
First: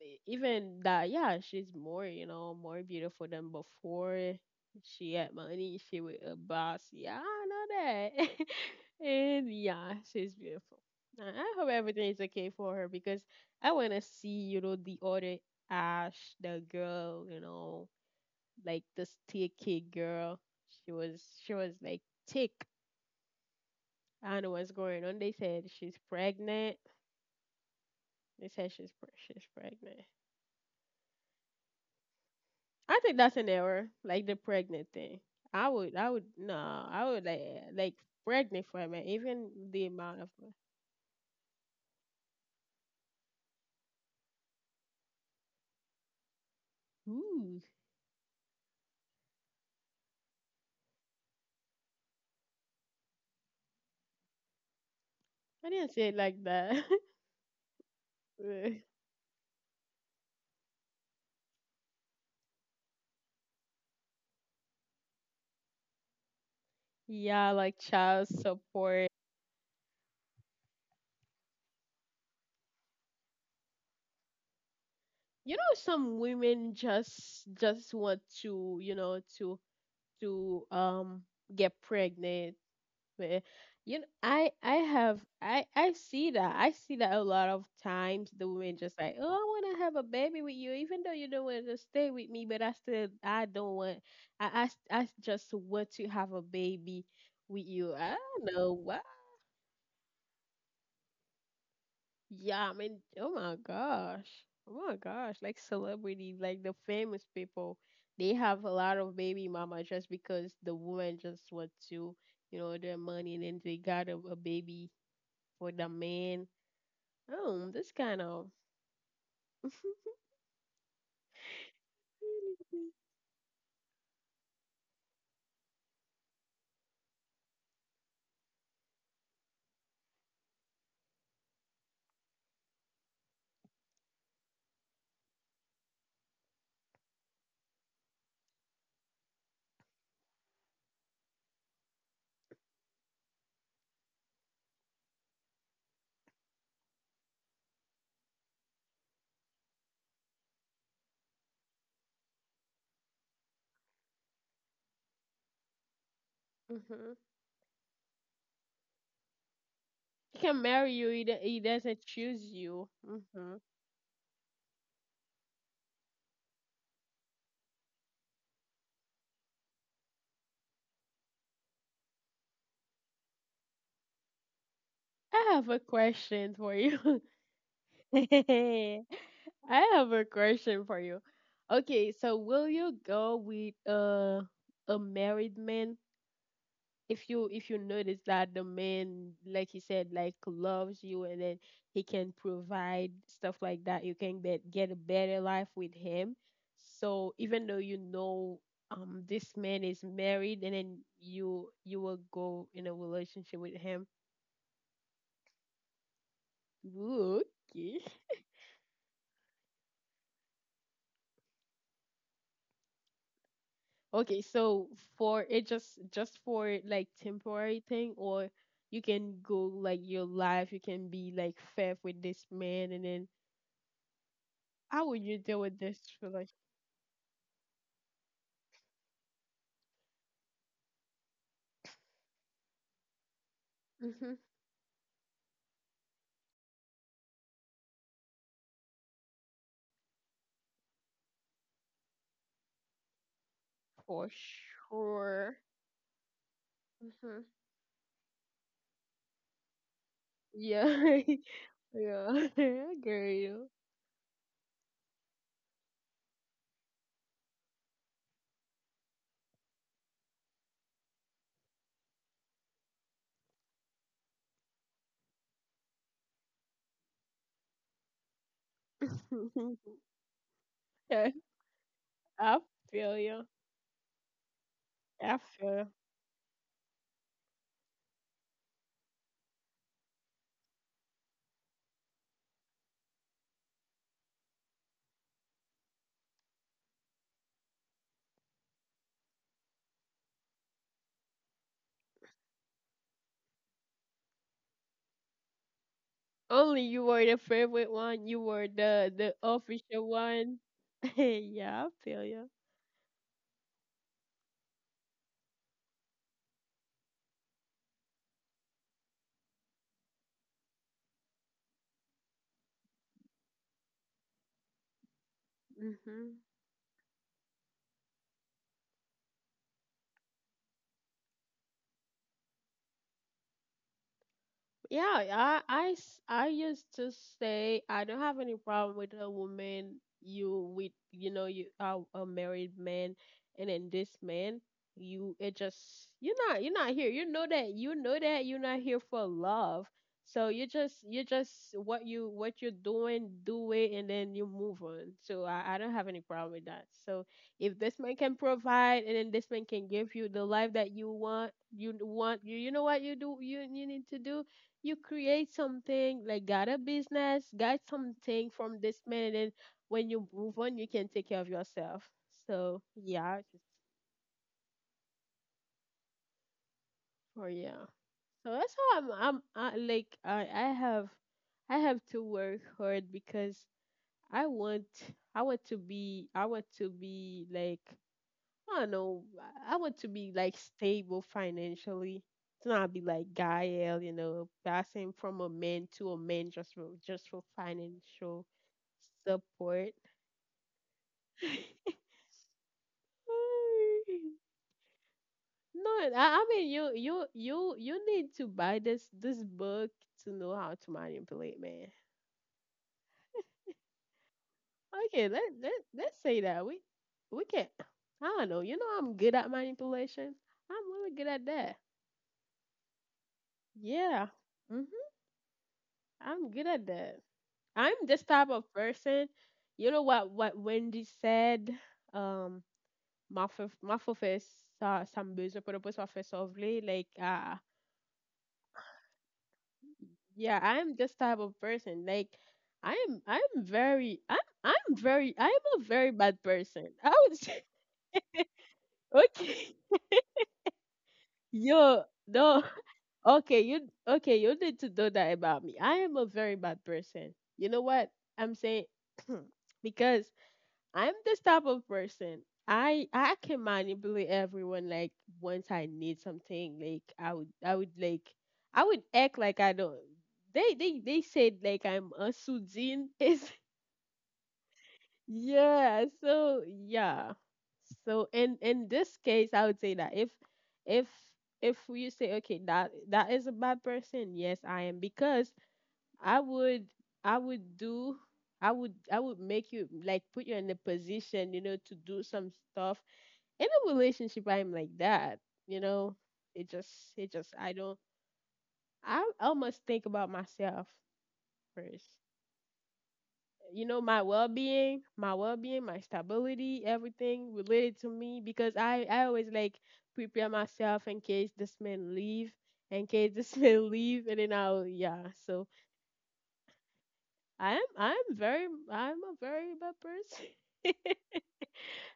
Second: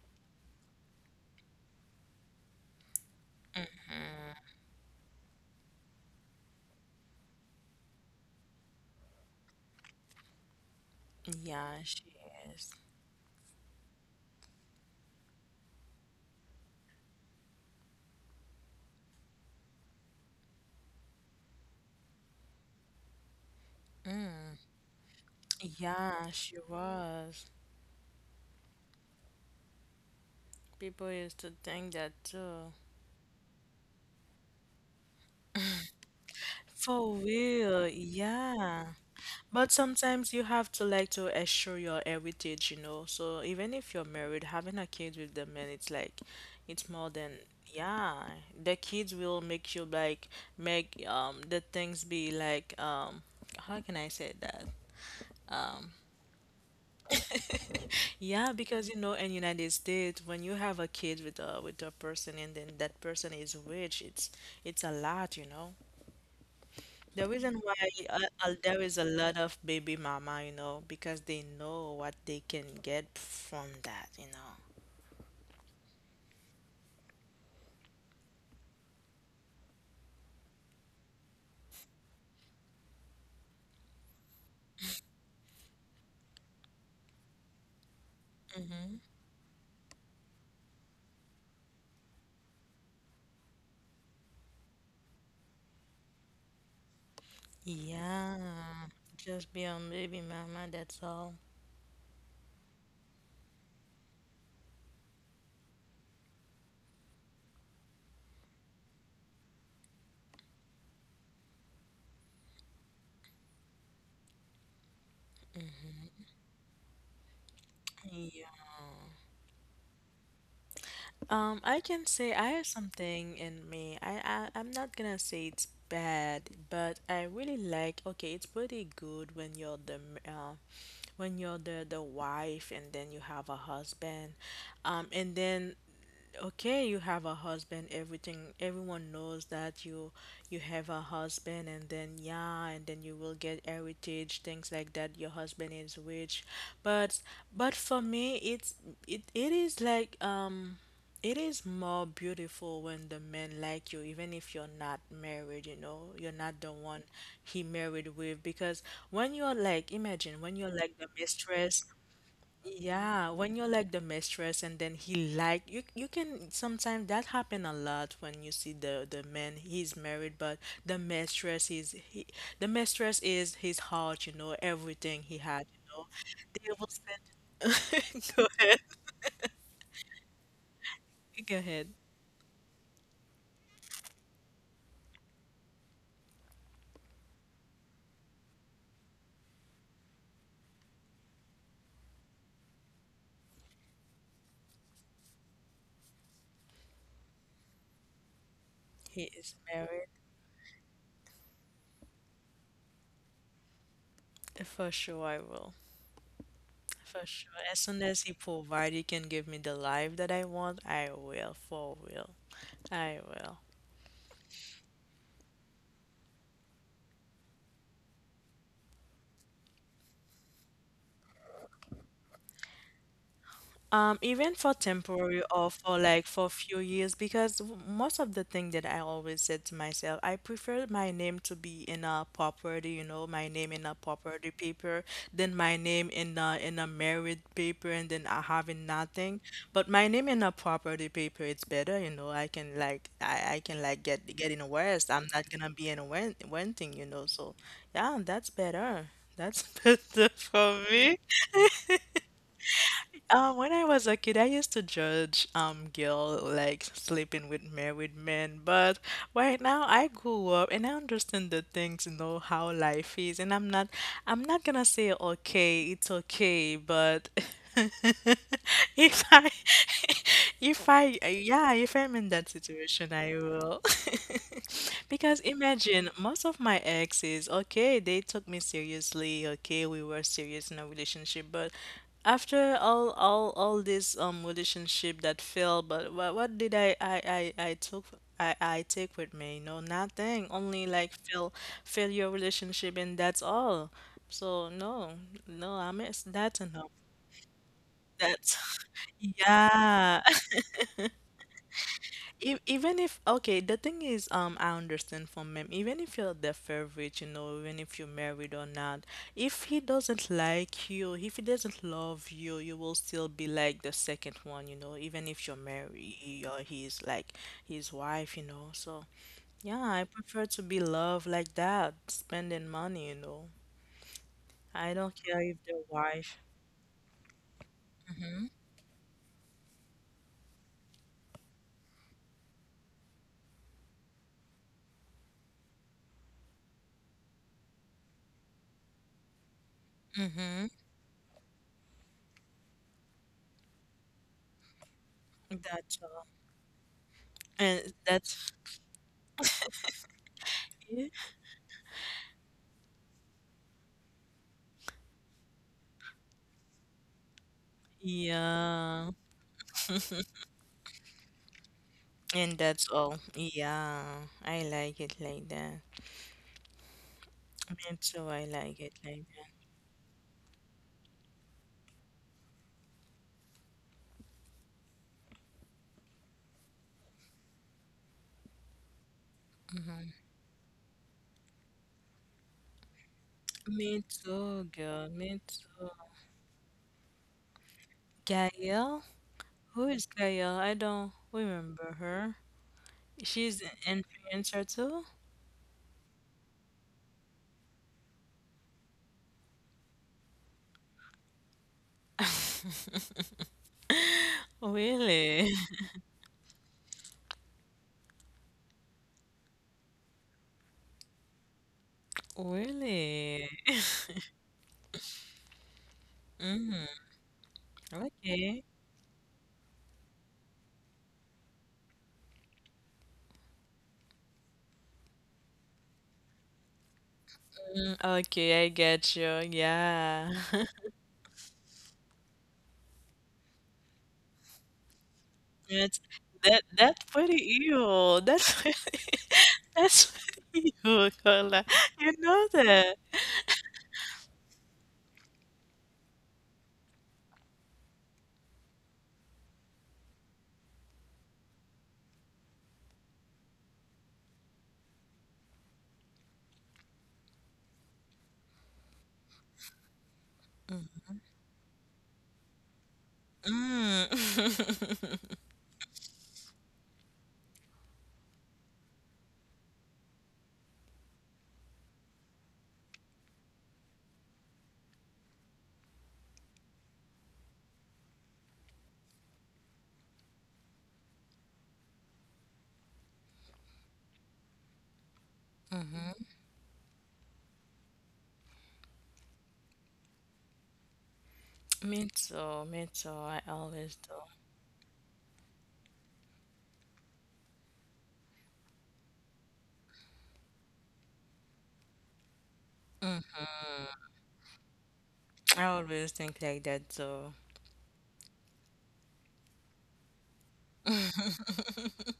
[SPEAKER 1] even that, yeah, she's more you know more beautiful than before. She had money. She was a boss. Yeah, I know that. And yeah, she's beautiful. I hope
[SPEAKER 2] Yeah, she
[SPEAKER 1] everything is okay
[SPEAKER 2] is.
[SPEAKER 1] for her because I wanna see you know the other Ash, the girl, you know, like this thick girl. She was like thick. I don't know what's going on. They said she's
[SPEAKER 2] Yeah, she
[SPEAKER 1] pregnant.
[SPEAKER 2] was.
[SPEAKER 1] They said she's pregnant.
[SPEAKER 2] People used to think that too.
[SPEAKER 1] I think that's an error, like the pregnant thing. No, I
[SPEAKER 2] For
[SPEAKER 1] would
[SPEAKER 2] real,
[SPEAKER 1] like pregnant for a
[SPEAKER 2] yeah.
[SPEAKER 1] man, even
[SPEAKER 2] But
[SPEAKER 1] the amount of.
[SPEAKER 2] sometimes you have to like to assure your heritage, you know. So even if you're married, having a kid with the man, it's like, it's more than,
[SPEAKER 1] Ooh,
[SPEAKER 2] yeah. The kids will make you like make the things be like um, how can I say that?
[SPEAKER 1] I didn't say it like that.
[SPEAKER 2] Yeah,
[SPEAKER 1] Uh,
[SPEAKER 2] because you know in United States when you have a kid with a person and then that person is rich, it's a lot, you know. The
[SPEAKER 1] yeah,
[SPEAKER 2] reason why
[SPEAKER 1] like
[SPEAKER 2] uh,
[SPEAKER 1] child
[SPEAKER 2] there is a
[SPEAKER 1] support.
[SPEAKER 2] lot of baby mama, you know, because they know what they can get from that, you know.
[SPEAKER 1] You know, some women just want to, you know, to get pregnant. But you know, I see that a lot of times the women just like, "Oh, I want to have a baby with you, even though you don't want to stay with me, but I still I don't want I just want to have a baby with you." I
[SPEAKER 2] Yeah,
[SPEAKER 1] don't know why.
[SPEAKER 2] just be on baby mama, that's all.
[SPEAKER 1] Yeah, I mean, oh my gosh, like celebrities like the famous people, they have a lot of baby mama just because the woman just want to, you know, their money and then they got a baby for the man. Oh, this kind
[SPEAKER 2] Yeah.
[SPEAKER 1] of.
[SPEAKER 2] I can say I have something in me. I I'm not gonna say it's bad, but I really like. Okay, it's pretty good when you're when you're the wife, and then you have a husband, and then okay you have a husband everything everyone knows that you have a husband and then yeah and then you will get heritage things like that your husband is rich but but for me it, it is like um, it is more beautiful when the men like you even if you're not married you know you're not the one
[SPEAKER 1] Hmm.
[SPEAKER 2] he married with because when you're like imagine
[SPEAKER 1] He
[SPEAKER 2] when
[SPEAKER 1] can
[SPEAKER 2] you're like
[SPEAKER 1] marry
[SPEAKER 2] the
[SPEAKER 1] you. He, he
[SPEAKER 2] mistress
[SPEAKER 1] doesn't choose you.
[SPEAKER 2] yeah, when
[SPEAKER 1] Hmm.
[SPEAKER 2] you're like the mistress and then he like you can sometimes that happen a lot when you see the man he's married but the mistress is he the mistress is his heart, you know, everything he
[SPEAKER 1] I
[SPEAKER 2] had,
[SPEAKER 1] have
[SPEAKER 2] you
[SPEAKER 1] a
[SPEAKER 2] know.
[SPEAKER 1] question
[SPEAKER 2] They
[SPEAKER 1] for
[SPEAKER 2] will
[SPEAKER 1] you.
[SPEAKER 2] send Go ahead.
[SPEAKER 1] I have a question for you.
[SPEAKER 2] Go ahead.
[SPEAKER 1] Okay, so will you go with a married man if you notice that the man like he said like loves you, and then he can provide stuff like that, you can get a better life with him, so even though you know
[SPEAKER 2] He is
[SPEAKER 1] this man is
[SPEAKER 2] married.
[SPEAKER 1] married, and then you will go in a relationship with him?
[SPEAKER 2] For sure I will. For
[SPEAKER 1] Ooh,
[SPEAKER 2] sure. As soon
[SPEAKER 1] okay,
[SPEAKER 2] as he provide he can give me the life that I want, I will, for real. I will.
[SPEAKER 1] okay, so for it just for like temporary thing, or you can go like your life, you can be like fair with this man, and then
[SPEAKER 2] Even for
[SPEAKER 1] how would
[SPEAKER 2] temporary
[SPEAKER 1] you deal
[SPEAKER 2] or
[SPEAKER 1] with
[SPEAKER 2] for
[SPEAKER 1] this
[SPEAKER 2] like for a
[SPEAKER 1] relationship?
[SPEAKER 2] few years, because most of the thing that I always said to myself, I prefer my name to be in a property, you know, my name in a
[SPEAKER 1] Mm-hmm.
[SPEAKER 2] property paper, than my name in a married paper, and then I having nothing. But my name in a property paper, it's better, you know. I can like I can like get
[SPEAKER 1] For
[SPEAKER 2] getting worse. I'm not
[SPEAKER 1] sure.
[SPEAKER 2] gonna be in one thing, you know.
[SPEAKER 1] Mm-hmm.
[SPEAKER 2] So yeah, that's better. That's better for me.
[SPEAKER 1] Yeah, yeah, I girl.
[SPEAKER 2] When I was a kid, I used to judge girl like sleeping with married men, but right now I grew up and I understand the things, you know, how life is, and I'm not gonna say okay, it's okay, but if I if I
[SPEAKER 1] Yeah,
[SPEAKER 2] yeah, if I'm in that
[SPEAKER 1] I
[SPEAKER 2] situation,
[SPEAKER 1] feel
[SPEAKER 2] I
[SPEAKER 1] you.
[SPEAKER 2] will. Because
[SPEAKER 1] I feel you.
[SPEAKER 2] imagine most of my exes, okay, they took me seriously, okay, we were serious in a relationship, but after all this relationship that failed, but what did I took I take with me? No, nothing. Only like fail, failure relationship, and that's all. So no, no, I miss that's
[SPEAKER 1] Only
[SPEAKER 2] enough.
[SPEAKER 1] you were the favorite one. You
[SPEAKER 2] That's
[SPEAKER 1] were the official
[SPEAKER 2] yeah,
[SPEAKER 1] one. Yeah, I feel you.
[SPEAKER 2] E- even if okay, the thing is, I understand from him. Even if you're their favorite, you know, even if you're married or not, if he doesn't like you, if he doesn't love you, you will still be like the second one, you know, even if you're
[SPEAKER 1] Mm-hmm.
[SPEAKER 2] married or he's like his wife, you know. So yeah, I prefer to be loved like that, spending money, you know. I
[SPEAKER 1] Yeah,
[SPEAKER 2] don't care if they're wife.
[SPEAKER 1] I used to say I don't have any problem with a woman, you with you know you are a married man, and then this man you, it just you're not here, you know that, you're not here for love, so
[SPEAKER 2] Mm-hmm.
[SPEAKER 1] you just what you what you're doing, do it, and then you move on, so I
[SPEAKER 2] That's
[SPEAKER 1] don't have
[SPEAKER 2] all.
[SPEAKER 1] any problem with that. So if
[SPEAKER 2] And
[SPEAKER 1] this man can
[SPEAKER 2] that's
[SPEAKER 1] provide, and then this man can give you the life that you want, you know what you do, you need to do, you create something, like got a business, got something from this
[SPEAKER 2] yeah.
[SPEAKER 1] man, and then when you move on, you can take care of yourself.
[SPEAKER 2] And that's
[SPEAKER 1] So
[SPEAKER 2] all.
[SPEAKER 1] yeah, just
[SPEAKER 2] Yeah, I like it like that.
[SPEAKER 1] for yeah.
[SPEAKER 2] Me too, I
[SPEAKER 1] So
[SPEAKER 2] like
[SPEAKER 1] that's
[SPEAKER 2] it
[SPEAKER 1] how
[SPEAKER 2] like that.
[SPEAKER 1] I'm I, like I have to work hard because i want I want to be like I don't know, I want to be like stable financially, to not be like
[SPEAKER 2] Me
[SPEAKER 1] Gael, you know,
[SPEAKER 2] too, girl.
[SPEAKER 1] passing
[SPEAKER 2] Me
[SPEAKER 1] from a
[SPEAKER 2] too.
[SPEAKER 1] man to a man just for financial
[SPEAKER 2] Gael? Who
[SPEAKER 1] support.
[SPEAKER 2] is Gael? I don't remember her. She's an influencer too?
[SPEAKER 1] No, I mean you you need to buy this book to know how to manipulate man. Okay,
[SPEAKER 2] Really?
[SPEAKER 1] let's say that we can, I don't know. You know I'm good at manipulation. I'm really good at that.
[SPEAKER 2] Really?
[SPEAKER 1] Yeah. Mhm. I'm good
[SPEAKER 2] Mm,
[SPEAKER 1] at that. I'm this type
[SPEAKER 2] okay.
[SPEAKER 1] of person. You know what Wendy said? Um, ma foi faire ça, ça me besoin pour le poste, ça fait sauver. Like, I—
[SPEAKER 2] Mm, okay, I get you. Yeah.
[SPEAKER 1] yeah, I'm this type of person. Like, I'm I'm very I'm a
[SPEAKER 2] That's
[SPEAKER 1] very bad person.
[SPEAKER 2] that's
[SPEAKER 1] I
[SPEAKER 2] pretty
[SPEAKER 1] would say
[SPEAKER 2] evil. That's pretty,
[SPEAKER 1] okay.
[SPEAKER 2] that's pretty evil, Carla.
[SPEAKER 1] Yo,
[SPEAKER 2] You know
[SPEAKER 1] no.
[SPEAKER 2] that.
[SPEAKER 1] Okay, you okay, you need to know that about me. I am a very bad person. You know what I'm saying? Because I'm this type of person. I can manipulate everyone. Like once I need something, like I would act like I don't. They said like I'm a Sujin. Is
[SPEAKER 2] Mm.
[SPEAKER 1] yeah. So yeah. So in this case, I would say that if if you say okay that that is a bad person, yes I am because I would I would do I would make you like put you in a position, you know, to do some stuff. In a relationship I'm like that, you know.
[SPEAKER 2] Mhm.
[SPEAKER 1] It just it just I don't— I almost think about myself
[SPEAKER 2] Me
[SPEAKER 1] first.
[SPEAKER 2] too, me too. I
[SPEAKER 1] You
[SPEAKER 2] always
[SPEAKER 1] know,
[SPEAKER 2] do.
[SPEAKER 1] my well being, my stability, everything related to me because I always like prepare myself in case this man leave, in case this man leave and then I'll— yeah.
[SPEAKER 2] I
[SPEAKER 1] So
[SPEAKER 2] always think like that too.
[SPEAKER 1] I'm a very bad person.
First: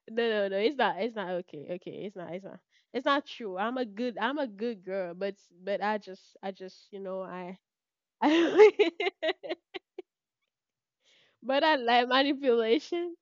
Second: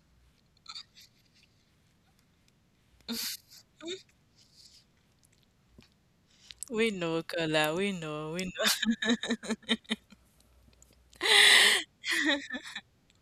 [SPEAKER 1] No, it's not okay. Okay, it's not it's not true. I'm a good girl, but but I just
[SPEAKER 2] We
[SPEAKER 1] you
[SPEAKER 2] know,
[SPEAKER 1] know I—
[SPEAKER 2] Kola, we
[SPEAKER 1] I, but I like manipulation.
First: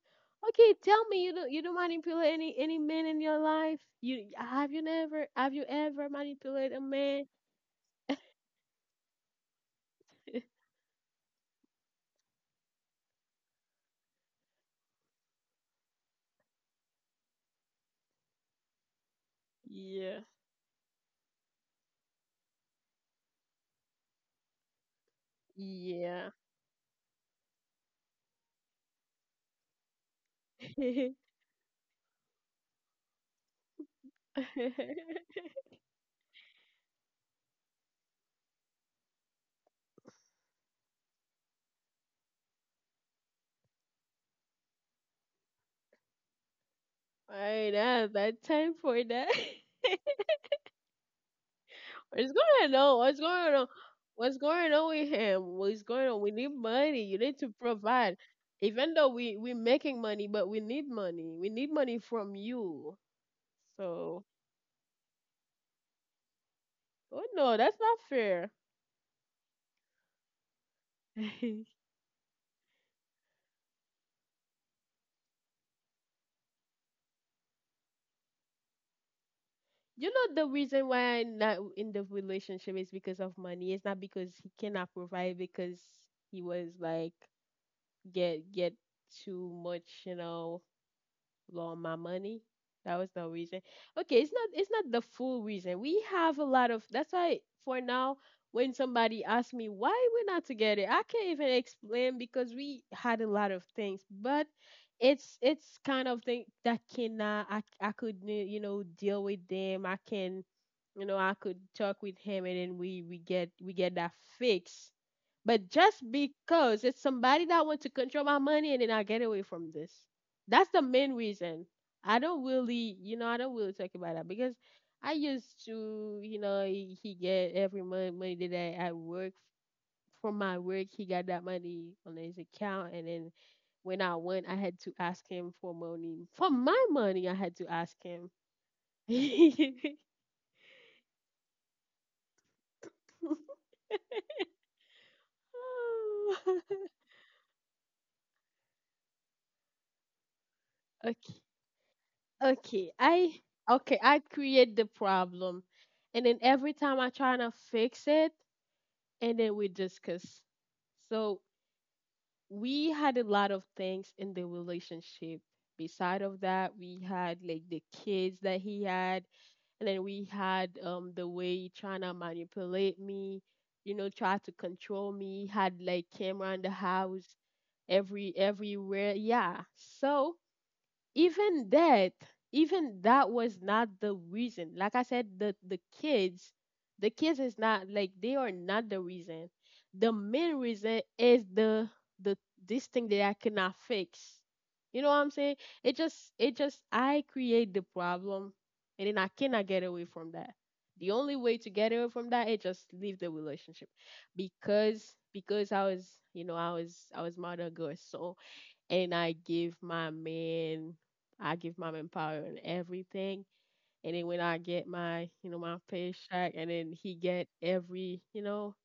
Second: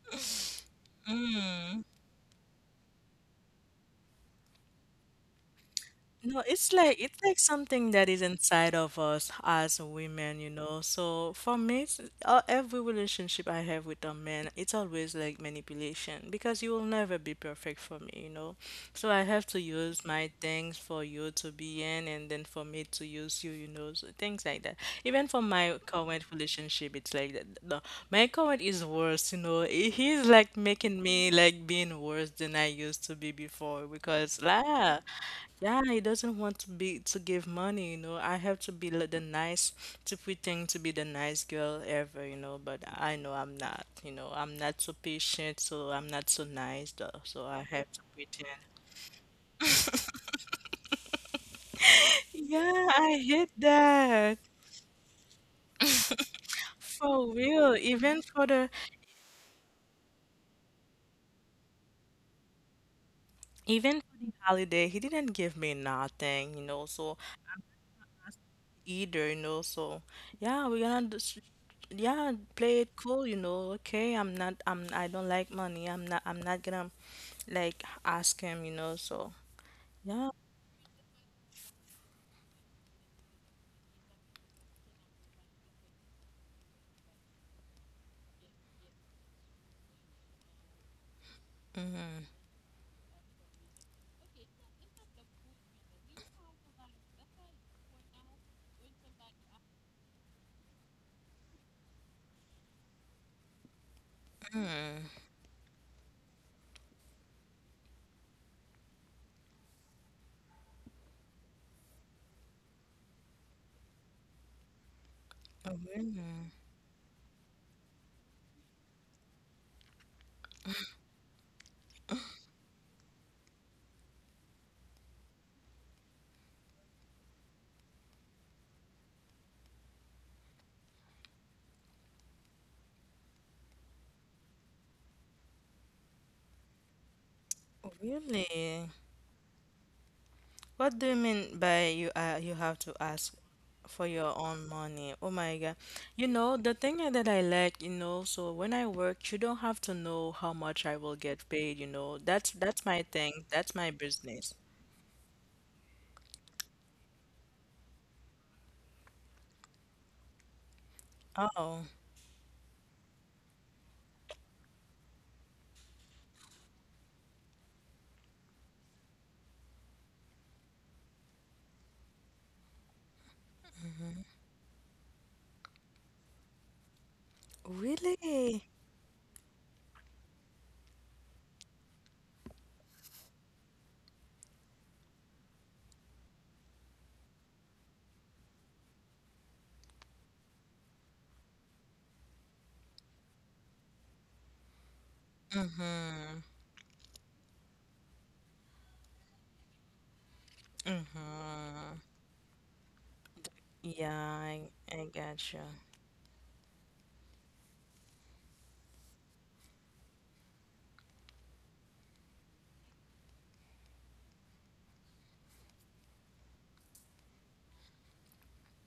[SPEAKER 1] Okay, tell me you don't manipulate any men in your life? You have you never have you ever
[SPEAKER 2] no,
[SPEAKER 1] manipulated a
[SPEAKER 2] it's
[SPEAKER 1] man?
[SPEAKER 2] like something that is inside of us as women, you know. So for me, it's, every relationship I have with a man, it's always like manipulation because you will never be perfect for me, you know. So I have to use
[SPEAKER 1] Yeah.
[SPEAKER 2] my things for you to be in, and then for me to use you, you know, so things like that. Even for my current
[SPEAKER 1] Yeah.
[SPEAKER 2] relationship, it's like that no, my comment is worse, you know. He's like making me like being worse than I used to be before because la,
[SPEAKER 1] All
[SPEAKER 2] yeah, he doesn't want to be to give money, you know. I have to the nice to pretend to be the nice girl ever, you know, but I know I'm not, you know. I'm not so patient, so I'm not so nice though. So I
[SPEAKER 1] right,
[SPEAKER 2] have to
[SPEAKER 1] now that
[SPEAKER 2] pretend.
[SPEAKER 1] time for that. What's going
[SPEAKER 2] Yeah,
[SPEAKER 1] on? What's
[SPEAKER 2] I hate
[SPEAKER 1] going on?
[SPEAKER 2] that.
[SPEAKER 1] What's going on with him? What's going on? We need money. You
[SPEAKER 2] For
[SPEAKER 1] need to
[SPEAKER 2] real.
[SPEAKER 1] provide. Even though we making money, but we need money. We need money from you.
[SPEAKER 2] Even
[SPEAKER 1] So,
[SPEAKER 2] for the holiday, he didn't give me nothing, you know. So
[SPEAKER 1] oh no, that's not fair.
[SPEAKER 2] either, you know. So, yeah, we're gonna just,
[SPEAKER 1] you
[SPEAKER 2] yeah, play it cool, you know. Okay, I don't like money. I'm not gonna like ask him, you know. So,
[SPEAKER 1] know
[SPEAKER 2] yeah.
[SPEAKER 1] the reason why I'm not in the relationship is because of money. It's not because he cannot provide because he was like get too much, you know, loan my
[SPEAKER 2] Mm-hmm.
[SPEAKER 1] money. That was the reason. Okay, it's not the full reason. We have a lot of— that's why for now when somebody asks me why we're not together, I can't even explain because we had a lot of things. But it's kind of thing that cannot— I could you know deal with them. I can, you know, I could talk with him and then we get that fix. But just
[SPEAKER 2] Really?
[SPEAKER 1] because it's somebody that wants to control my money, and then I get away from this. That's the main reason. I don't really, you know, I don't really talk about that because I used to, you know, he get every month money that I work from my work. He got that money on his account, and then when I went, I had to ask him for money. For my money, I had to ask him.
[SPEAKER 2] Really?
[SPEAKER 1] okay,
[SPEAKER 2] What do you mean by you have to ask for your own money? Oh my God. You know, the thing that I like, you know, so when I work, you don't have to know how much I will get paid, you know. That's
[SPEAKER 1] okay,
[SPEAKER 2] my
[SPEAKER 1] I
[SPEAKER 2] thing. That's my
[SPEAKER 1] okay, I
[SPEAKER 2] business.
[SPEAKER 1] create the problem, and then every time I try to fix it, and then we discuss. So
[SPEAKER 2] Oh,
[SPEAKER 1] we had a lot of things in the relationship. Beside of that, we had like the kids that he had, and then we had the way he trying to manipulate me, you know, try to control me. Had like camera in the house
[SPEAKER 2] really?
[SPEAKER 1] everywhere. Yeah. So even that even that was not the reason. Like I said, the kids the kids is not— like, they are not the reason. The main reason is the this thing that I cannot fix, you know what I'm saying? It just I create the problem, and then I cannot get away from that. The only way to get
[SPEAKER 2] Mm-hmm.
[SPEAKER 1] away from that is just leave the relationship.
[SPEAKER 2] Yeah, I
[SPEAKER 1] Because—
[SPEAKER 2] gotcha.
[SPEAKER 1] because I was, you know, I was mother girl. So, and I give my man power and everything. And then when I get my, you know, my paycheck, and then he get every, you know,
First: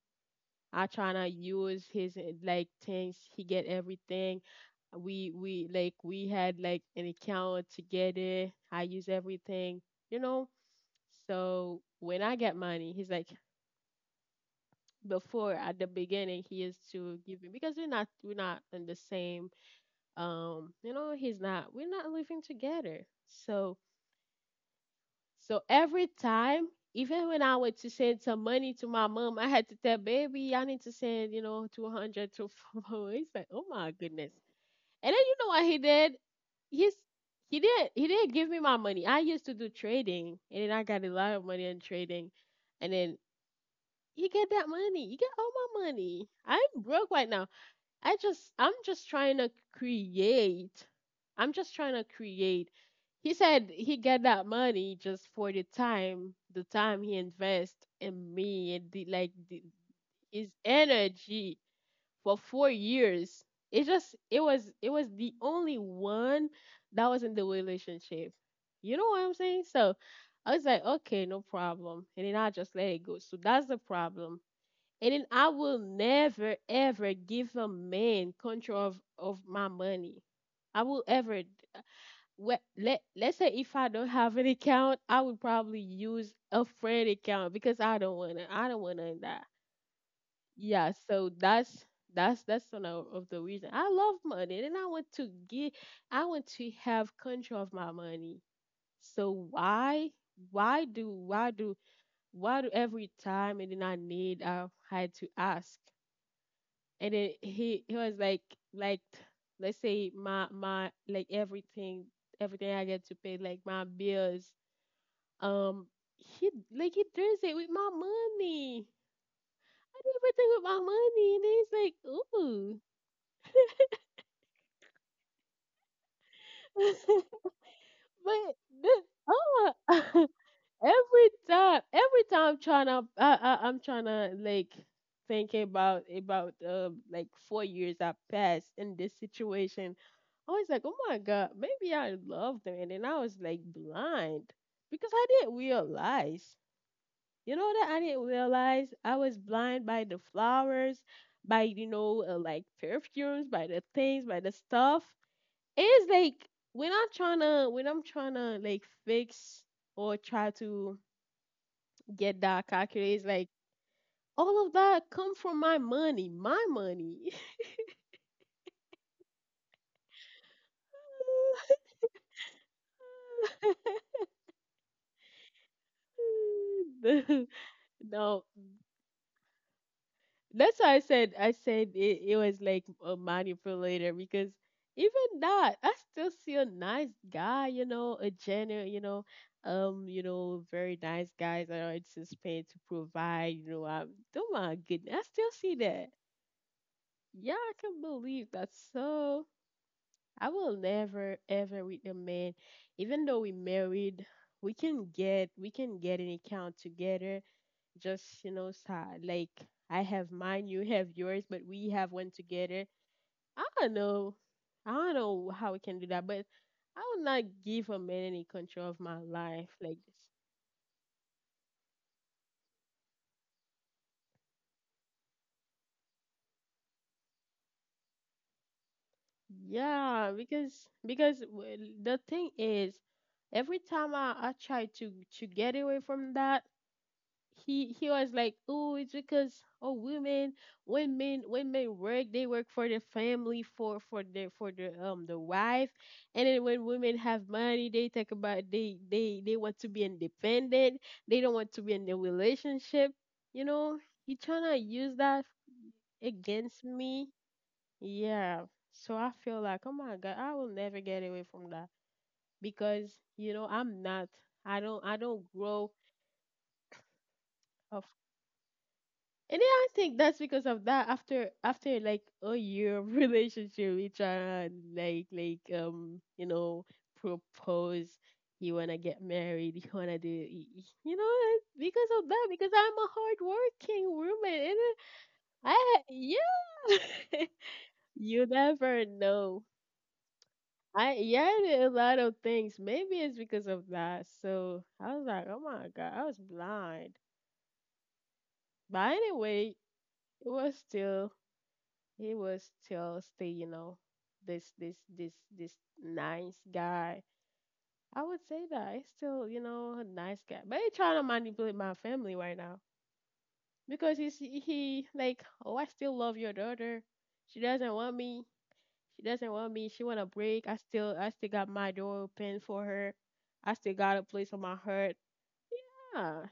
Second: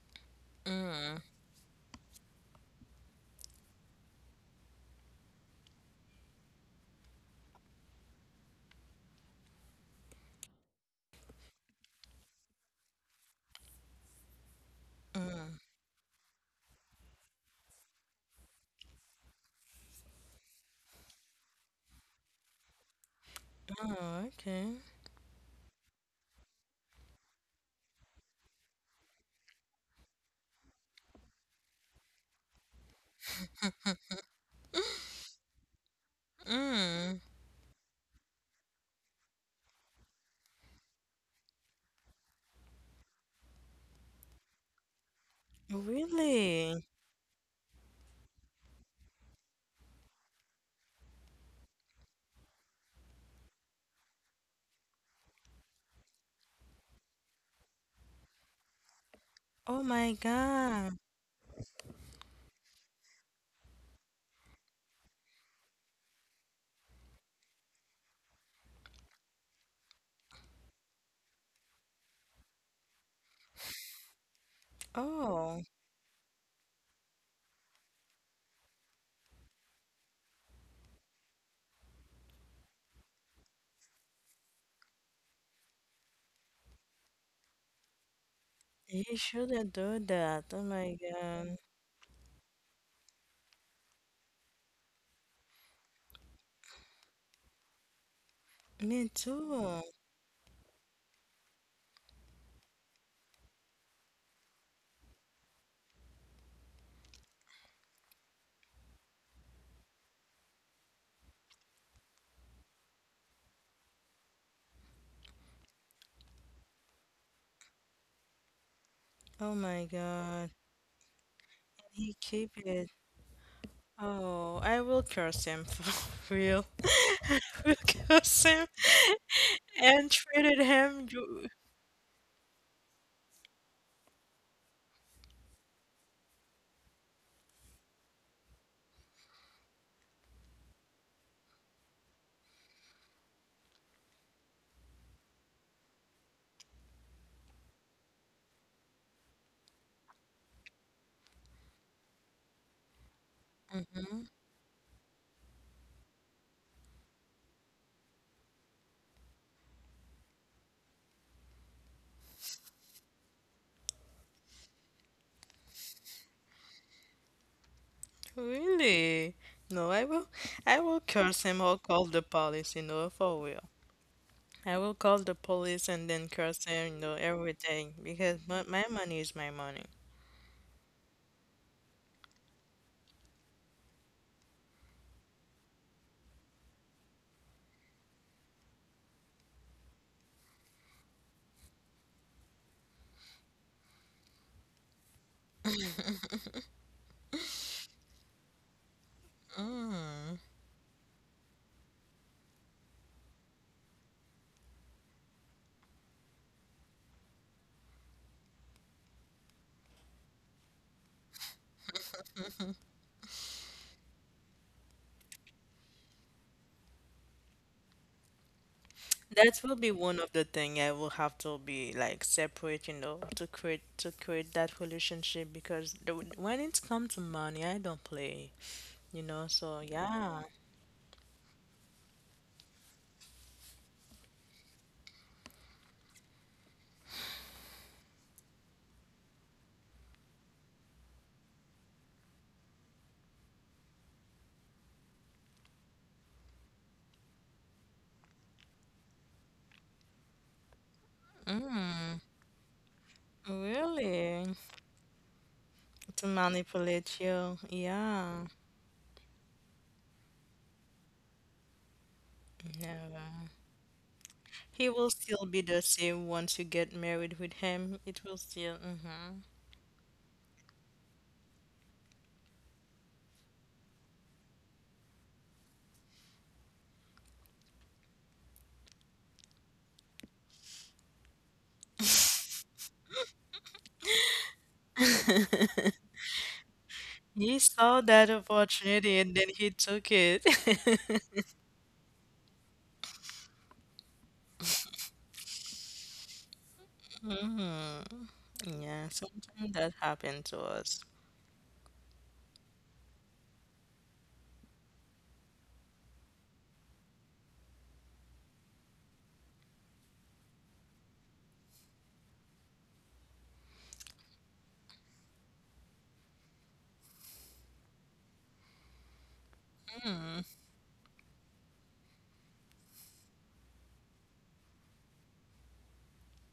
[SPEAKER 1] I try to use his like things, he get everything. We had like an account together. I use everything, you know. So when I get money, he's like— before
[SPEAKER 2] Mm.
[SPEAKER 1] at the beginning he used to give me because we're not in the same you know, he's not we're not living together. So,
[SPEAKER 2] Oh, okay.
[SPEAKER 1] so every time, even when I went to send some money to my mom, I had to tell baby I need to send, you know, 200 to— he's like, "Oh my goodness." And then you know what he did? he's
[SPEAKER 2] Mm.
[SPEAKER 1] he did— he didn't give me my money. I used to do trading, and then I got a lot of money in trading, and then he get that money. He get all my money. I'm
[SPEAKER 2] Really?
[SPEAKER 1] broke right now. I'm just trying to create. I'm just trying to create. He said he get that money just for the time he invest in me, and the like
[SPEAKER 2] Oh my
[SPEAKER 1] his
[SPEAKER 2] God.
[SPEAKER 1] energy for 4 years. It was the only one that was in the relationship. You know what I'm saying? So I was like, okay, no problem. And then I just let it go. So that's the problem. And then I
[SPEAKER 2] Oh,
[SPEAKER 1] will never ever give a man control of my money. I will ever— let— let's say if I don't have an account, I would probably use a friend account because I don't
[SPEAKER 2] you
[SPEAKER 1] wanna that.
[SPEAKER 2] shouldn't do that. Oh
[SPEAKER 1] Yeah,
[SPEAKER 2] my
[SPEAKER 1] so
[SPEAKER 2] God.
[SPEAKER 1] that's one of the reason. I love money, and I want to get— I want to have control of my money.
[SPEAKER 2] Me
[SPEAKER 1] So
[SPEAKER 2] too.
[SPEAKER 1] why do why do why do every time and then I need I had to ask? And then he was like, let's say my like everything I get to pay, like my bills, um he— like he does it with my money.
[SPEAKER 2] Oh my
[SPEAKER 1] I do
[SPEAKER 2] God.
[SPEAKER 1] everything with my money, and then he's like,
[SPEAKER 2] He keep
[SPEAKER 1] ooh.
[SPEAKER 2] it. Oh, I will curse him for real. I will curse
[SPEAKER 1] But
[SPEAKER 2] him
[SPEAKER 1] this— oh.
[SPEAKER 2] and treated him.
[SPEAKER 1] Every time I'm trying to— I'm trying to like think about like 4 years I passed in this situation. I was like, oh my god, maybe I loved them, and then I was like blind because I didn't realize. You know that I didn't realize I was blind by the flowers, by, you know, like perfumes, by the
[SPEAKER 2] Mm-hmm.
[SPEAKER 1] things, by the stuff. It's like when I'm trying to— like fix or try to get that calculator. It's like all of that come from my money, my money.
[SPEAKER 2] Really? No, I will curse him or call the police, you know, for real. I will call the police and then curse him, you know, everything because
[SPEAKER 1] No,
[SPEAKER 2] my money is my money.
[SPEAKER 1] that's why I said— it, it was like a manipulator because even that, I still see a nice guy, you know, a genuine, you know, very nice guys that are anticipated to provide, you know, oh my goodness, I still see that. Yeah, I can believe that's so I will never ever with a man, even though we married, we can get an account together. Just, you know, like, I have mine, you have yours, but we have one together. I don't know, I don't know how we can do that, but I will not give a man any control of my
[SPEAKER 2] That
[SPEAKER 1] life
[SPEAKER 2] will be
[SPEAKER 1] like this.
[SPEAKER 2] one of the thing I will have to be like separate, you know, to create that relationship because the, when it comes to money, I don't play, you know. So
[SPEAKER 1] Yeah,
[SPEAKER 2] yeah,
[SPEAKER 1] because— well, the thing is, every time I try to— to get away from that, he was like, "Oh, it's because— oh, women, when men work, they work for the family, for— for the wife, and then when women have money, they talk about— they they want to be independent, they don't want to be in a relationship, you know. You
[SPEAKER 2] really,
[SPEAKER 1] trying to use that
[SPEAKER 2] to
[SPEAKER 1] against
[SPEAKER 2] manipulate
[SPEAKER 1] me,
[SPEAKER 2] you, yeah,
[SPEAKER 1] yeah. So I feel like, oh my God, I will never get away from that because,
[SPEAKER 2] never.
[SPEAKER 1] you know, I'm not—
[SPEAKER 2] He will
[SPEAKER 1] I don't
[SPEAKER 2] still be the
[SPEAKER 1] grow."
[SPEAKER 2] same once you get married with him. It will still. Hmm.
[SPEAKER 1] And then I think that's because of that. After— like a year of relationship, we try like, you know, propose. You wanna get married. You wanna do— you know because of that. Because I'm a hardworking woman, and then I— yeah.
[SPEAKER 2] He saw that
[SPEAKER 1] You never
[SPEAKER 2] opportunity and then
[SPEAKER 1] know.
[SPEAKER 2] he took it.
[SPEAKER 1] I— yeah, I did a lot of things. Maybe it's because of that. So I was like, oh my god, I was blind.
[SPEAKER 2] Hmm. Yeah,
[SPEAKER 1] But
[SPEAKER 2] sometimes
[SPEAKER 1] anyway,
[SPEAKER 2] that happened
[SPEAKER 1] it
[SPEAKER 2] to
[SPEAKER 1] was
[SPEAKER 2] us.
[SPEAKER 1] still— he was still stay, you know, this nice guy. I would say that he's still, you know, a nice guy. But he's trying to manipulate my family right now because he like, oh, I still love your daughter. She doesn't want me. She doesn't want me. She want a break. I still got my door open for her. I still got a place on my heart. Ah,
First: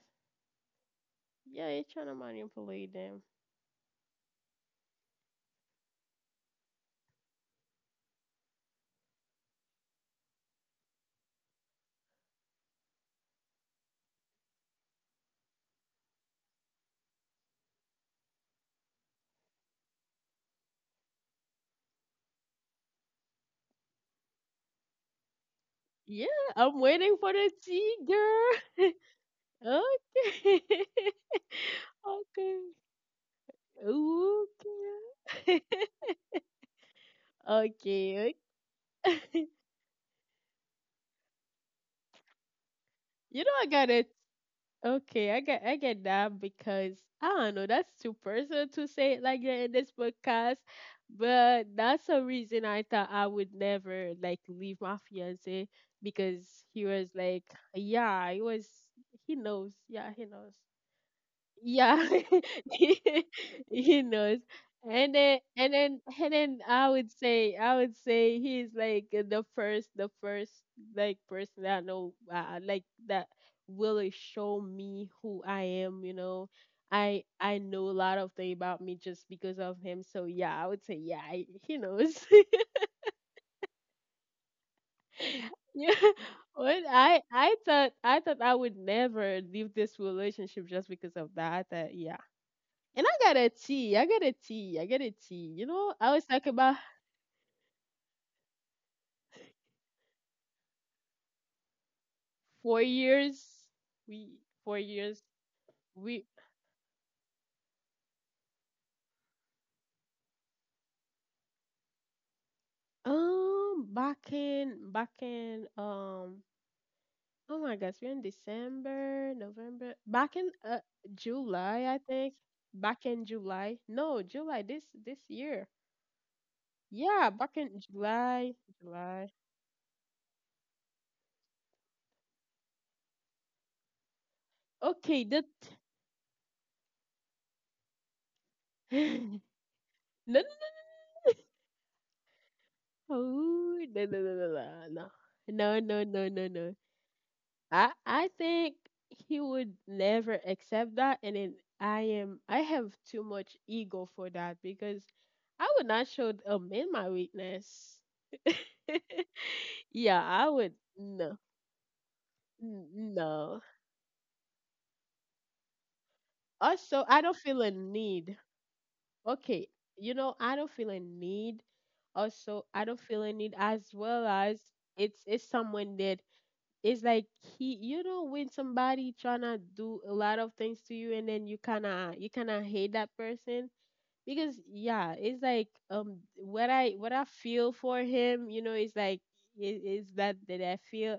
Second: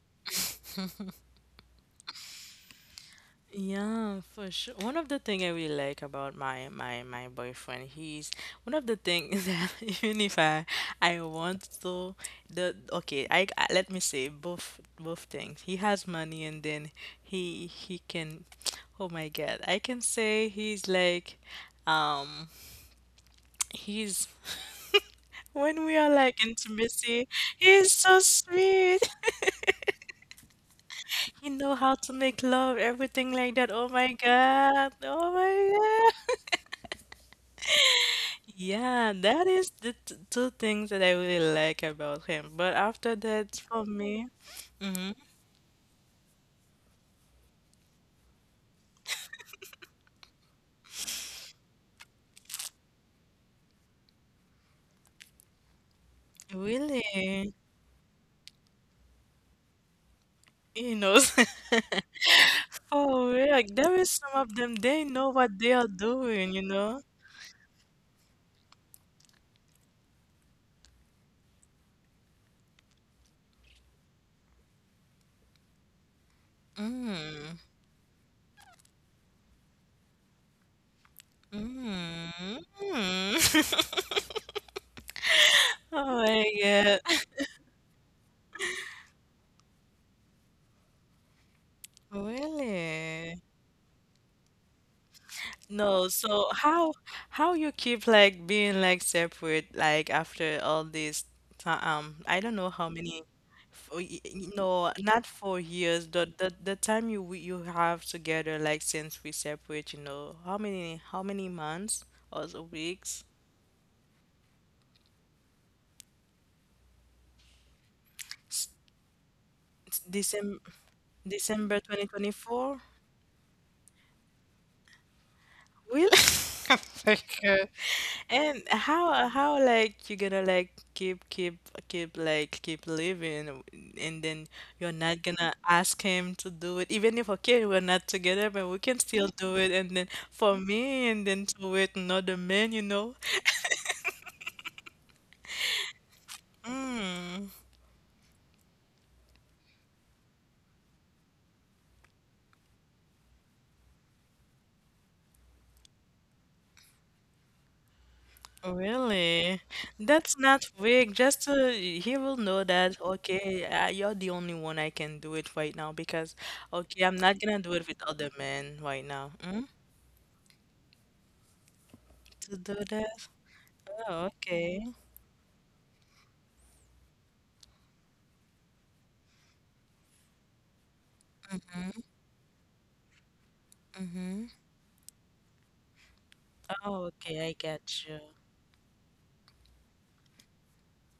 [SPEAKER 1] yeah, he's trying to manipulate them.
[SPEAKER 2] Yeah, for sure. One of the thing I really like about my boyfriend, he's one of the things that even if I I want to the okay, I let me say both things. He has money and then he can oh my God, I can say he's like um he's when we are like
[SPEAKER 1] Yeah, I'm waiting
[SPEAKER 2] intimacy,
[SPEAKER 1] for the
[SPEAKER 2] he's
[SPEAKER 1] tea,
[SPEAKER 2] so
[SPEAKER 1] girl.
[SPEAKER 2] sweet.
[SPEAKER 1] Okay.
[SPEAKER 2] He know how to make
[SPEAKER 1] Okay.
[SPEAKER 2] love, everything like that. Oh my God. Oh
[SPEAKER 1] Okay.
[SPEAKER 2] my God.
[SPEAKER 1] Okay.
[SPEAKER 2] Yeah,
[SPEAKER 1] Okay.
[SPEAKER 2] that is the t two things that I really like about him. But after
[SPEAKER 1] You know
[SPEAKER 2] that,
[SPEAKER 1] I
[SPEAKER 2] for
[SPEAKER 1] got it.
[SPEAKER 2] me,
[SPEAKER 1] Okay, I get that because I don't know, that's too personal to say it like that in this podcast. But that's a reason I thought I would never like leave my fiance because he
[SPEAKER 2] really,
[SPEAKER 1] was like, yeah, he was he knows.
[SPEAKER 2] he knows.
[SPEAKER 1] Yeah,
[SPEAKER 2] Oh, yeah, like there
[SPEAKER 1] he
[SPEAKER 2] is some
[SPEAKER 1] knows.
[SPEAKER 2] of them, they
[SPEAKER 1] And
[SPEAKER 2] know
[SPEAKER 1] then
[SPEAKER 2] what they
[SPEAKER 1] and
[SPEAKER 2] are
[SPEAKER 1] then and
[SPEAKER 2] doing,
[SPEAKER 1] then
[SPEAKER 2] you
[SPEAKER 1] I
[SPEAKER 2] know?
[SPEAKER 1] would say I would say he's like the first like person that I know like that really show me who I am, you know. I
[SPEAKER 2] Mm,
[SPEAKER 1] I know a lot of things about me just because of him. So yeah, I would say yeah, I, he knows.
[SPEAKER 2] mm, mm.
[SPEAKER 1] Yeah.
[SPEAKER 2] Oh my
[SPEAKER 1] What
[SPEAKER 2] God.
[SPEAKER 1] I I thought I would never leave this relationship just because of that. I thought, yeah, and I got
[SPEAKER 2] Really?
[SPEAKER 1] a T. I got a T. I got a T. You know,
[SPEAKER 2] No,
[SPEAKER 1] I was
[SPEAKER 2] so
[SPEAKER 1] talking about
[SPEAKER 2] how you keep like being like separate like after all this time I don't know
[SPEAKER 1] four
[SPEAKER 2] how many
[SPEAKER 1] years.
[SPEAKER 2] for,
[SPEAKER 1] We four
[SPEAKER 2] no
[SPEAKER 1] years.
[SPEAKER 2] not 4 years
[SPEAKER 1] We
[SPEAKER 2] the, the time you you have together like since we separate you know how many months or the weeks
[SPEAKER 1] um back in oh my gosh, we're in
[SPEAKER 2] S-
[SPEAKER 1] December, November.
[SPEAKER 2] s-
[SPEAKER 1] Back in
[SPEAKER 2] December December
[SPEAKER 1] July, I think.
[SPEAKER 2] 2024.
[SPEAKER 1] Back in July. No, July this year.
[SPEAKER 2] Really? Very
[SPEAKER 1] Yeah, back
[SPEAKER 2] good.
[SPEAKER 1] in July.
[SPEAKER 2] And how
[SPEAKER 1] July.
[SPEAKER 2] how like you gonna like keep living and then you're not
[SPEAKER 1] Okay, that
[SPEAKER 2] gonna ask him to do it even if okay we're not together but we can still
[SPEAKER 1] no,
[SPEAKER 2] do it and then
[SPEAKER 1] no, no.
[SPEAKER 2] for me and then to wait another man, you know?
[SPEAKER 1] Oh, no, no, no, no, no. No, no, no, no, no. I think he would never accept that, and then I have too much ego for that because I would not show a man my weakness.
[SPEAKER 2] Really,
[SPEAKER 1] Yeah,
[SPEAKER 2] that's
[SPEAKER 1] I
[SPEAKER 2] not
[SPEAKER 1] would
[SPEAKER 2] weak.
[SPEAKER 1] no
[SPEAKER 2] Just to, he will know that,
[SPEAKER 1] no.
[SPEAKER 2] okay, you're the only one I can do it right now because okay
[SPEAKER 1] Also,
[SPEAKER 2] I'm
[SPEAKER 1] I don't
[SPEAKER 2] not gonna
[SPEAKER 1] feel a
[SPEAKER 2] do it with other
[SPEAKER 1] need.
[SPEAKER 2] men right now, mm?
[SPEAKER 1] Okay, you know I don't feel a need.
[SPEAKER 2] To
[SPEAKER 1] Also,
[SPEAKER 2] do
[SPEAKER 1] I don't feel
[SPEAKER 2] that.
[SPEAKER 1] a need as
[SPEAKER 2] Oh,
[SPEAKER 1] well as
[SPEAKER 2] okay.
[SPEAKER 1] it's someone that it's like he, you know, when somebody trying to do a lot of things to you and then you kind of hate that person
[SPEAKER 2] Mm-hmm.
[SPEAKER 1] because yeah it's like what I
[SPEAKER 2] Oh, okay. I
[SPEAKER 1] feel for
[SPEAKER 2] get you.
[SPEAKER 1] him, you know, it's like it is that that I feel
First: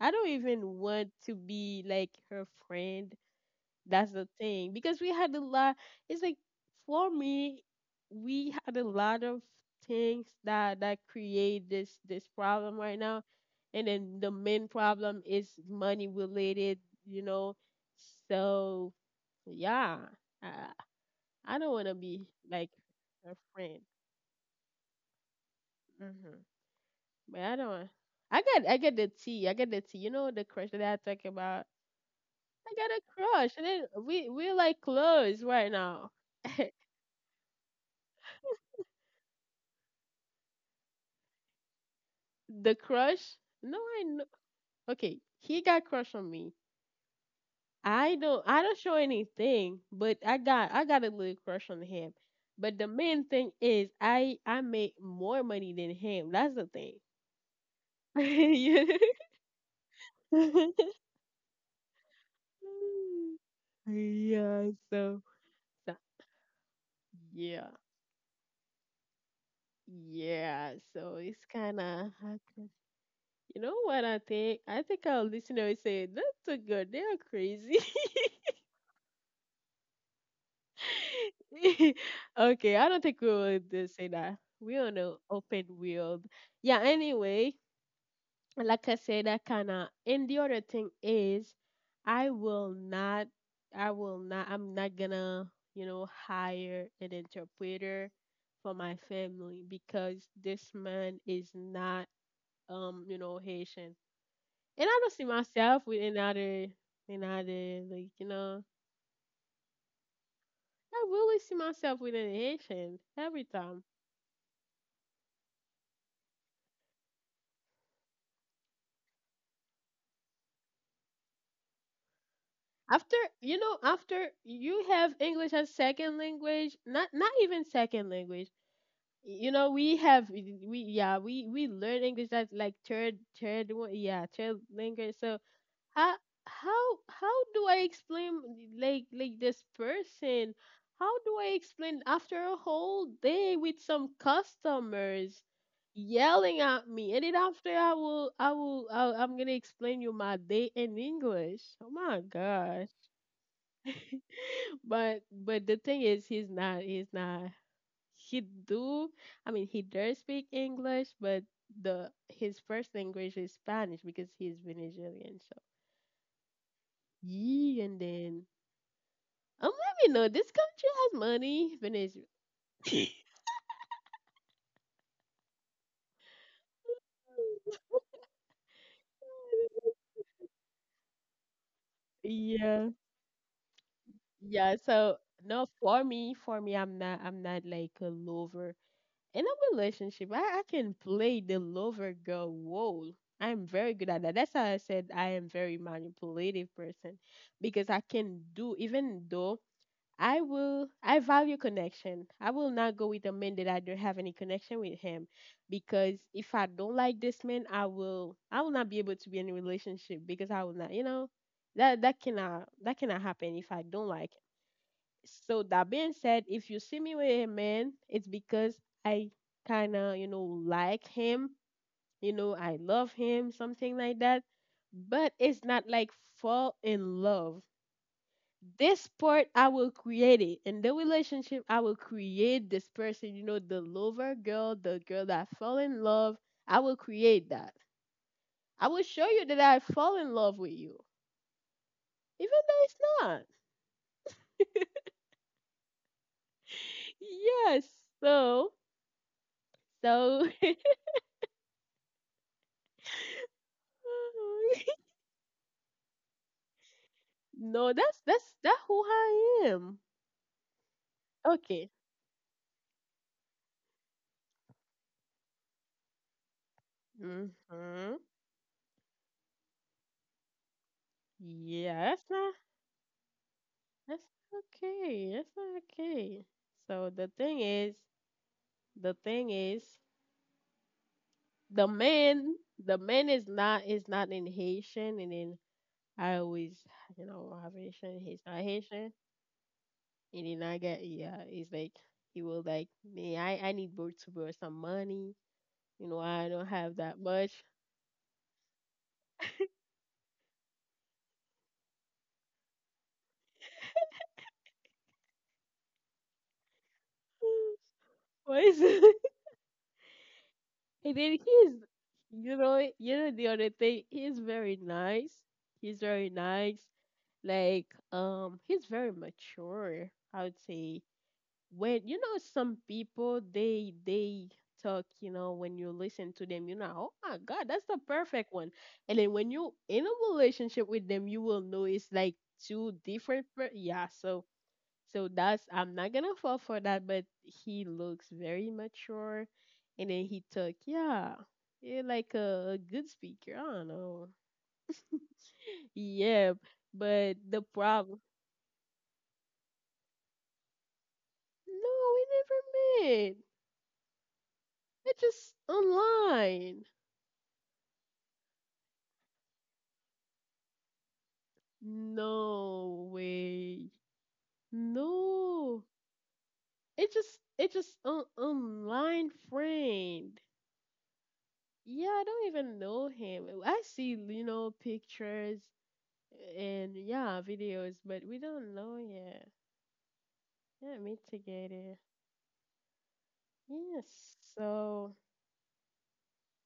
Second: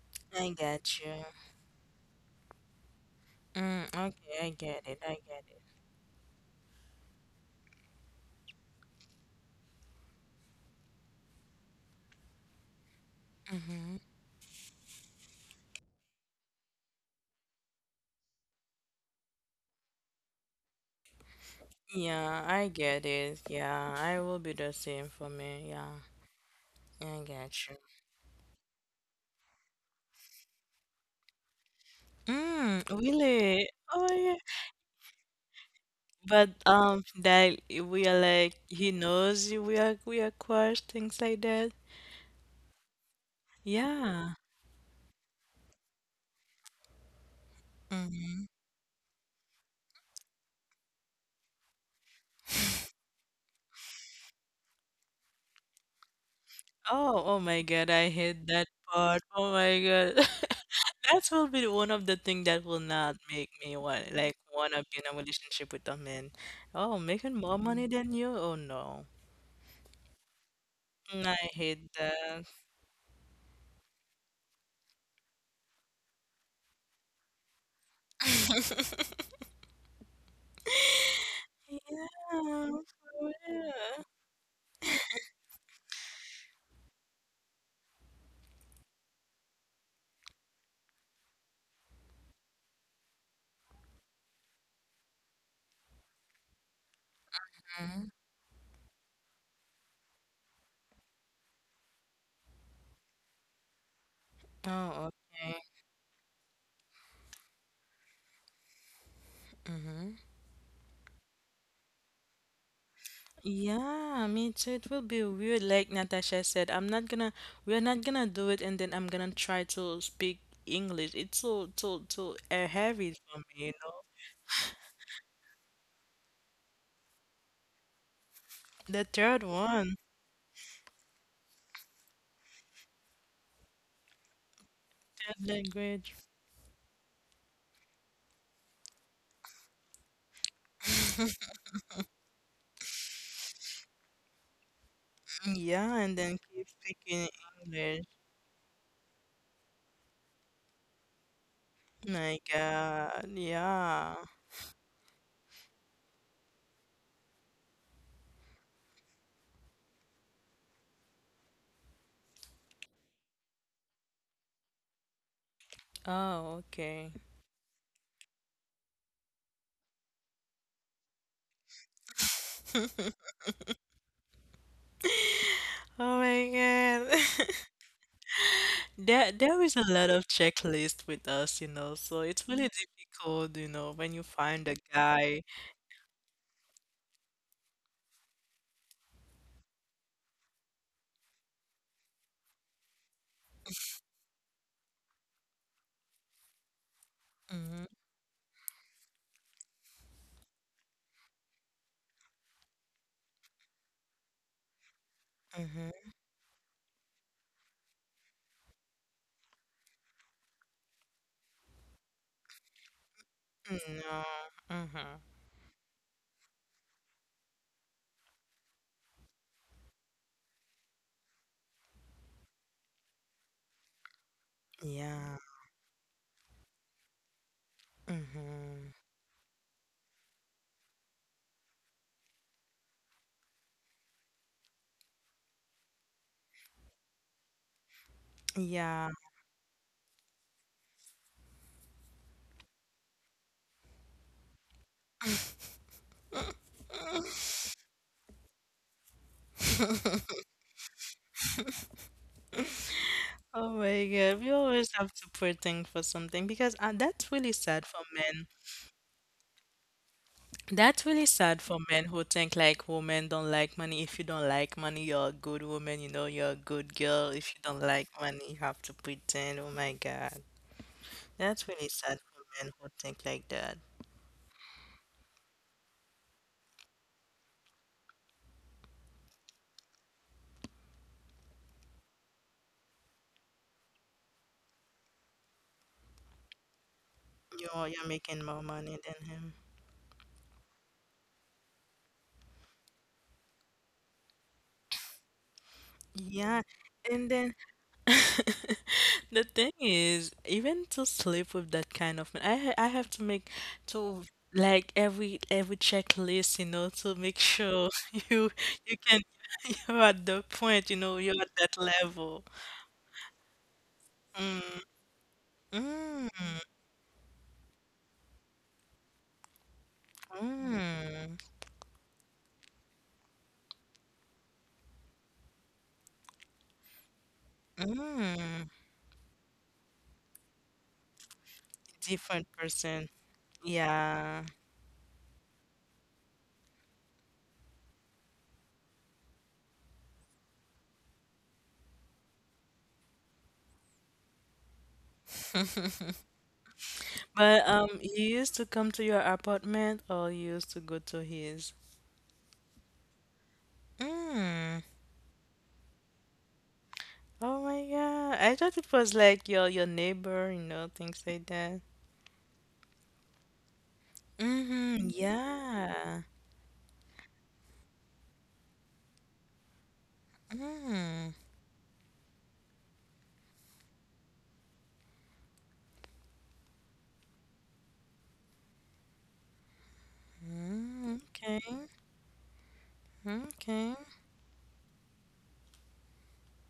[SPEAKER 1] I don't
[SPEAKER 2] I
[SPEAKER 1] even
[SPEAKER 2] get
[SPEAKER 1] want
[SPEAKER 2] you.
[SPEAKER 1] to be like her friend.
[SPEAKER 2] Mm,
[SPEAKER 1] That's
[SPEAKER 2] okay.
[SPEAKER 1] the
[SPEAKER 2] Okay, I
[SPEAKER 1] thing.
[SPEAKER 2] get it.
[SPEAKER 1] Because we
[SPEAKER 2] I
[SPEAKER 1] had a
[SPEAKER 2] get it.
[SPEAKER 1] lot, it's like for me, we had a lot of things that create this problem right now. And
[SPEAKER 2] Mm-hmm.
[SPEAKER 1] then the main problem is money related, you know. So yeah, I, I don't want to be
[SPEAKER 2] Yeah, I
[SPEAKER 1] like
[SPEAKER 2] get
[SPEAKER 1] a
[SPEAKER 2] it.
[SPEAKER 1] friend.
[SPEAKER 2] Yeah, I will be the same for me. Yeah,
[SPEAKER 1] Hmm.
[SPEAKER 2] yeah, I
[SPEAKER 1] But I
[SPEAKER 2] get you.
[SPEAKER 1] don't. I got the tea. I got the tea. You know the crush that I talk about. I
[SPEAKER 2] Mm,
[SPEAKER 1] got a crush, and
[SPEAKER 2] really?
[SPEAKER 1] then
[SPEAKER 2] Oh
[SPEAKER 1] we
[SPEAKER 2] yeah.
[SPEAKER 1] we're like close right now.
[SPEAKER 2] But that we are like he knows we are crush things like that.
[SPEAKER 1] The crush? No, I know.
[SPEAKER 2] Yeah.
[SPEAKER 1] Okay, he got crush on me. I don't.
[SPEAKER 2] Mm-hmm.
[SPEAKER 1] I don't show anything, but I got. I got a little crush on him. But the main thing is, I make more money than him. That's the thing.
[SPEAKER 2] Oh, oh my God, I hate that part.
[SPEAKER 1] Yeah.
[SPEAKER 2] Oh my God. That will be one of the thing that will not make me want like
[SPEAKER 1] Yeah.
[SPEAKER 2] wanna be in a
[SPEAKER 1] So.
[SPEAKER 2] relationship with a
[SPEAKER 1] so-
[SPEAKER 2] man. Oh, making more
[SPEAKER 1] Yeah.
[SPEAKER 2] money than you? Oh no.
[SPEAKER 1] Yeah. So
[SPEAKER 2] Mm, I
[SPEAKER 1] it's kind
[SPEAKER 2] hate
[SPEAKER 1] of.
[SPEAKER 2] that.
[SPEAKER 1] You know what I think? I think our listeners say that's a good. They are crazy.
[SPEAKER 2] Yeah,
[SPEAKER 1] Okay,
[SPEAKER 2] for
[SPEAKER 1] I don't think we would
[SPEAKER 2] real.
[SPEAKER 1] say that. We on an open world. Yeah, anyway, like I said, that kinda and the other thing is I will not I will not I'm not gonna, you know, hire an
[SPEAKER 2] Mhm.
[SPEAKER 1] interpreter for my family because this man is not you know, Haitian. And I
[SPEAKER 2] Oh,
[SPEAKER 1] don't see
[SPEAKER 2] okay.
[SPEAKER 1] myself with another like, you know, I really see myself with an Haitian every time.
[SPEAKER 2] Yeah, me too. It will be weird. Like Natasha said, I'm not gonna, we're not gonna do it, and then I'm gonna try to speak English. It's so heavy
[SPEAKER 1] After
[SPEAKER 2] for
[SPEAKER 1] you
[SPEAKER 2] me, you
[SPEAKER 1] know,
[SPEAKER 2] know?
[SPEAKER 1] after you have English as second language, not even second language.
[SPEAKER 2] The third
[SPEAKER 1] You know,
[SPEAKER 2] one,
[SPEAKER 1] we have we yeah we learn English as like third one yeah third language. So
[SPEAKER 2] third language.
[SPEAKER 1] how how how do I explain like this person? How do I explain after a whole day with some customers?
[SPEAKER 2] Yeah, and then
[SPEAKER 1] Yelling
[SPEAKER 2] keep
[SPEAKER 1] at me and
[SPEAKER 2] speaking
[SPEAKER 1] then after
[SPEAKER 2] English.
[SPEAKER 1] I'm gonna explain you my day in english. Oh my
[SPEAKER 2] My
[SPEAKER 1] god.
[SPEAKER 2] God, yeah.
[SPEAKER 1] But the thing is, he's not. He's not. He do. I mean, he does speak English, but the his first language is Spanish because he's Venezuelan. So
[SPEAKER 2] Oh, okay.
[SPEAKER 1] yeah, and then let me know. This country has money, Venezuela.
[SPEAKER 2] Oh my God. There is a lot of checklist with us, you know, so it's really
[SPEAKER 1] Yeah,
[SPEAKER 2] difficult, you know, when you find a
[SPEAKER 1] yeah. So
[SPEAKER 2] guy.
[SPEAKER 1] no, for me, I'm not. I'm not like a lover. In a relationship, I can play the lover girl role. I'm very good at that. That's how I said I am very manipulative person
[SPEAKER 2] Mm-hmm,
[SPEAKER 1] because I can do even though I value connection. I will not go with a man that I don't have any connection with him
[SPEAKER 2] mm-hmm.
[SPEAKER 1] because if I don't like this man, I will not be able to be in a relationship because I will not, you know, that cannot happen if I don't
[SPEAKER 2] No,
[SPEAKER 1] like.
[SPEAKER 2] mm-hmm.
[SPEAKER 1] So that being said, if you see me with a man, it's because I kind of, you know, like him, you know, I love him, something like that.
[SPEAKER 2] Yeah.
[SPEAKER 1] But it's not like fall in love.
[SPEAKER 2] Mm-hmm.
[SPEAKER 1] This part I will create it. In the relationship, I will create this person, you know, the lover girl, the girl that fell in love. I will create that. I will
[SPEAKER 2] Yeah.
[SPEAKER 1] show you that I fall in love with you, even though it's not. Yes. So, so,
[SPEAKER 2] Oh my God. We always have to poor thing for something because that's really sad
[SPEAKER 1] No,
[SPEAKER 2] for men.
[SPEAKER 1] that's that who I am.
[SPEAKER 2] That's really sad for
[SPEAKER 1] Okay.
[SPEAKER 2] men who think like women don't like money. If you don't like money, you're a good woman, you know, you're a good girl. If you don't like
[SPEAKER 1] Mhm.
[SPEAKER 2] money, you have to pretend. Oh my God. That's really
[SPEAKER 1] Yeah,
[SPEAKER 2] sad for men who think like that.
[SPEAKER 1] that's not okay. That's not okay. So the thing is, the man, the man is not in Haitian, and then I always, you know, have
[SPEAKER 2] You're
[SPEAKER 1] Haitian.
[SPEAKER 2] making
[SPEAKER 1] He's
[SPEAKER 2] more
[SPEAKER 1] not
[SPEAKER 2] money
[SPEAKER 1] Haitian,
[SPEAKER 2] than him.
[SPEAKER 1] and then I get yeah. He's like he will like me. I need both to borrow some money. You know, I
[SPEAKER 2] Yeah.
[SPEAKER 1] don't have that
[SPEAKER 2] And then
[SPEAKER 1] much.
[SPEAKER 2] the thing is, even to sleep with that kind of man, I have to make to like every checklist, you know, to make sure you
[SPEAKER 1] What is
[SPEAKER 2] you
[SPEAKER 1] it?
[SPEAKER 2] can you're at the point, you know,
[SPEAKER 1] And then
[SPEAKER 2] you're at that
[SPEAKER 1] he's,
[SPEAKER 2] level.
[SPEAKER 1] you know the other thing, he's
[SPEAKER 2] Mm,
[SPEAKER 1] very nice. He's
[SPEAKER 2] mm,
[SPEAKER 1] very nice. Like, he's very mature. I would say
[SPEAKER 2] mm,
[SPEAKER 1] when you know some people, they talk. You know, when you listen to them, you know, oh my God, that's the perfect
[SPEAKER 2] mm.
[SPEAKER 1] one. And then when you in a relationship with them, you will know it's like
[SPEAKER 2] Different
[SPEAKER 1] two
[SPEAKER 2] person.
[SPEAKER 1] different. Yeah,
[SPEAKER 2] Yeah.
[SPEAKER 1] so so that's I'm not gonna fall for that, but he looks very mature. And then he took, yeah, yeah, like a good speaker. I don't know. Yeah, but the
[SPEAKER 2] But
[SPEAKER 1] problem,
[SPEAKER 2] he used to come to your apartment or you used to go to his?
[SPEAKER 1] no, we never met.
[SPEAKER 2] Mm.
[SPEAKER 1] It's just online.
[SPEAKER 2] Oh my God. I thought it was like your neighbor, you know, things like that.
[SPEAKER 1] No way.
[SPEAKER 2] Mm-hmm.
[SPEAKER 1] No.
[SPEAKER 2] Yeah.
[SPEAKER 1] It just an online friend.
[SPEAKER 2] Mm-hmm.
[SPEAKER 1] Yeah, I don't even know him. I see, you know, pictures and yeah, videos, but we don't know yet. Yeah, me
[SPEAKER 2] Okay.
[SPEAKER 1] together.
[SPEAKER 2] Okay.
[SPEAKER 1] Yes. So,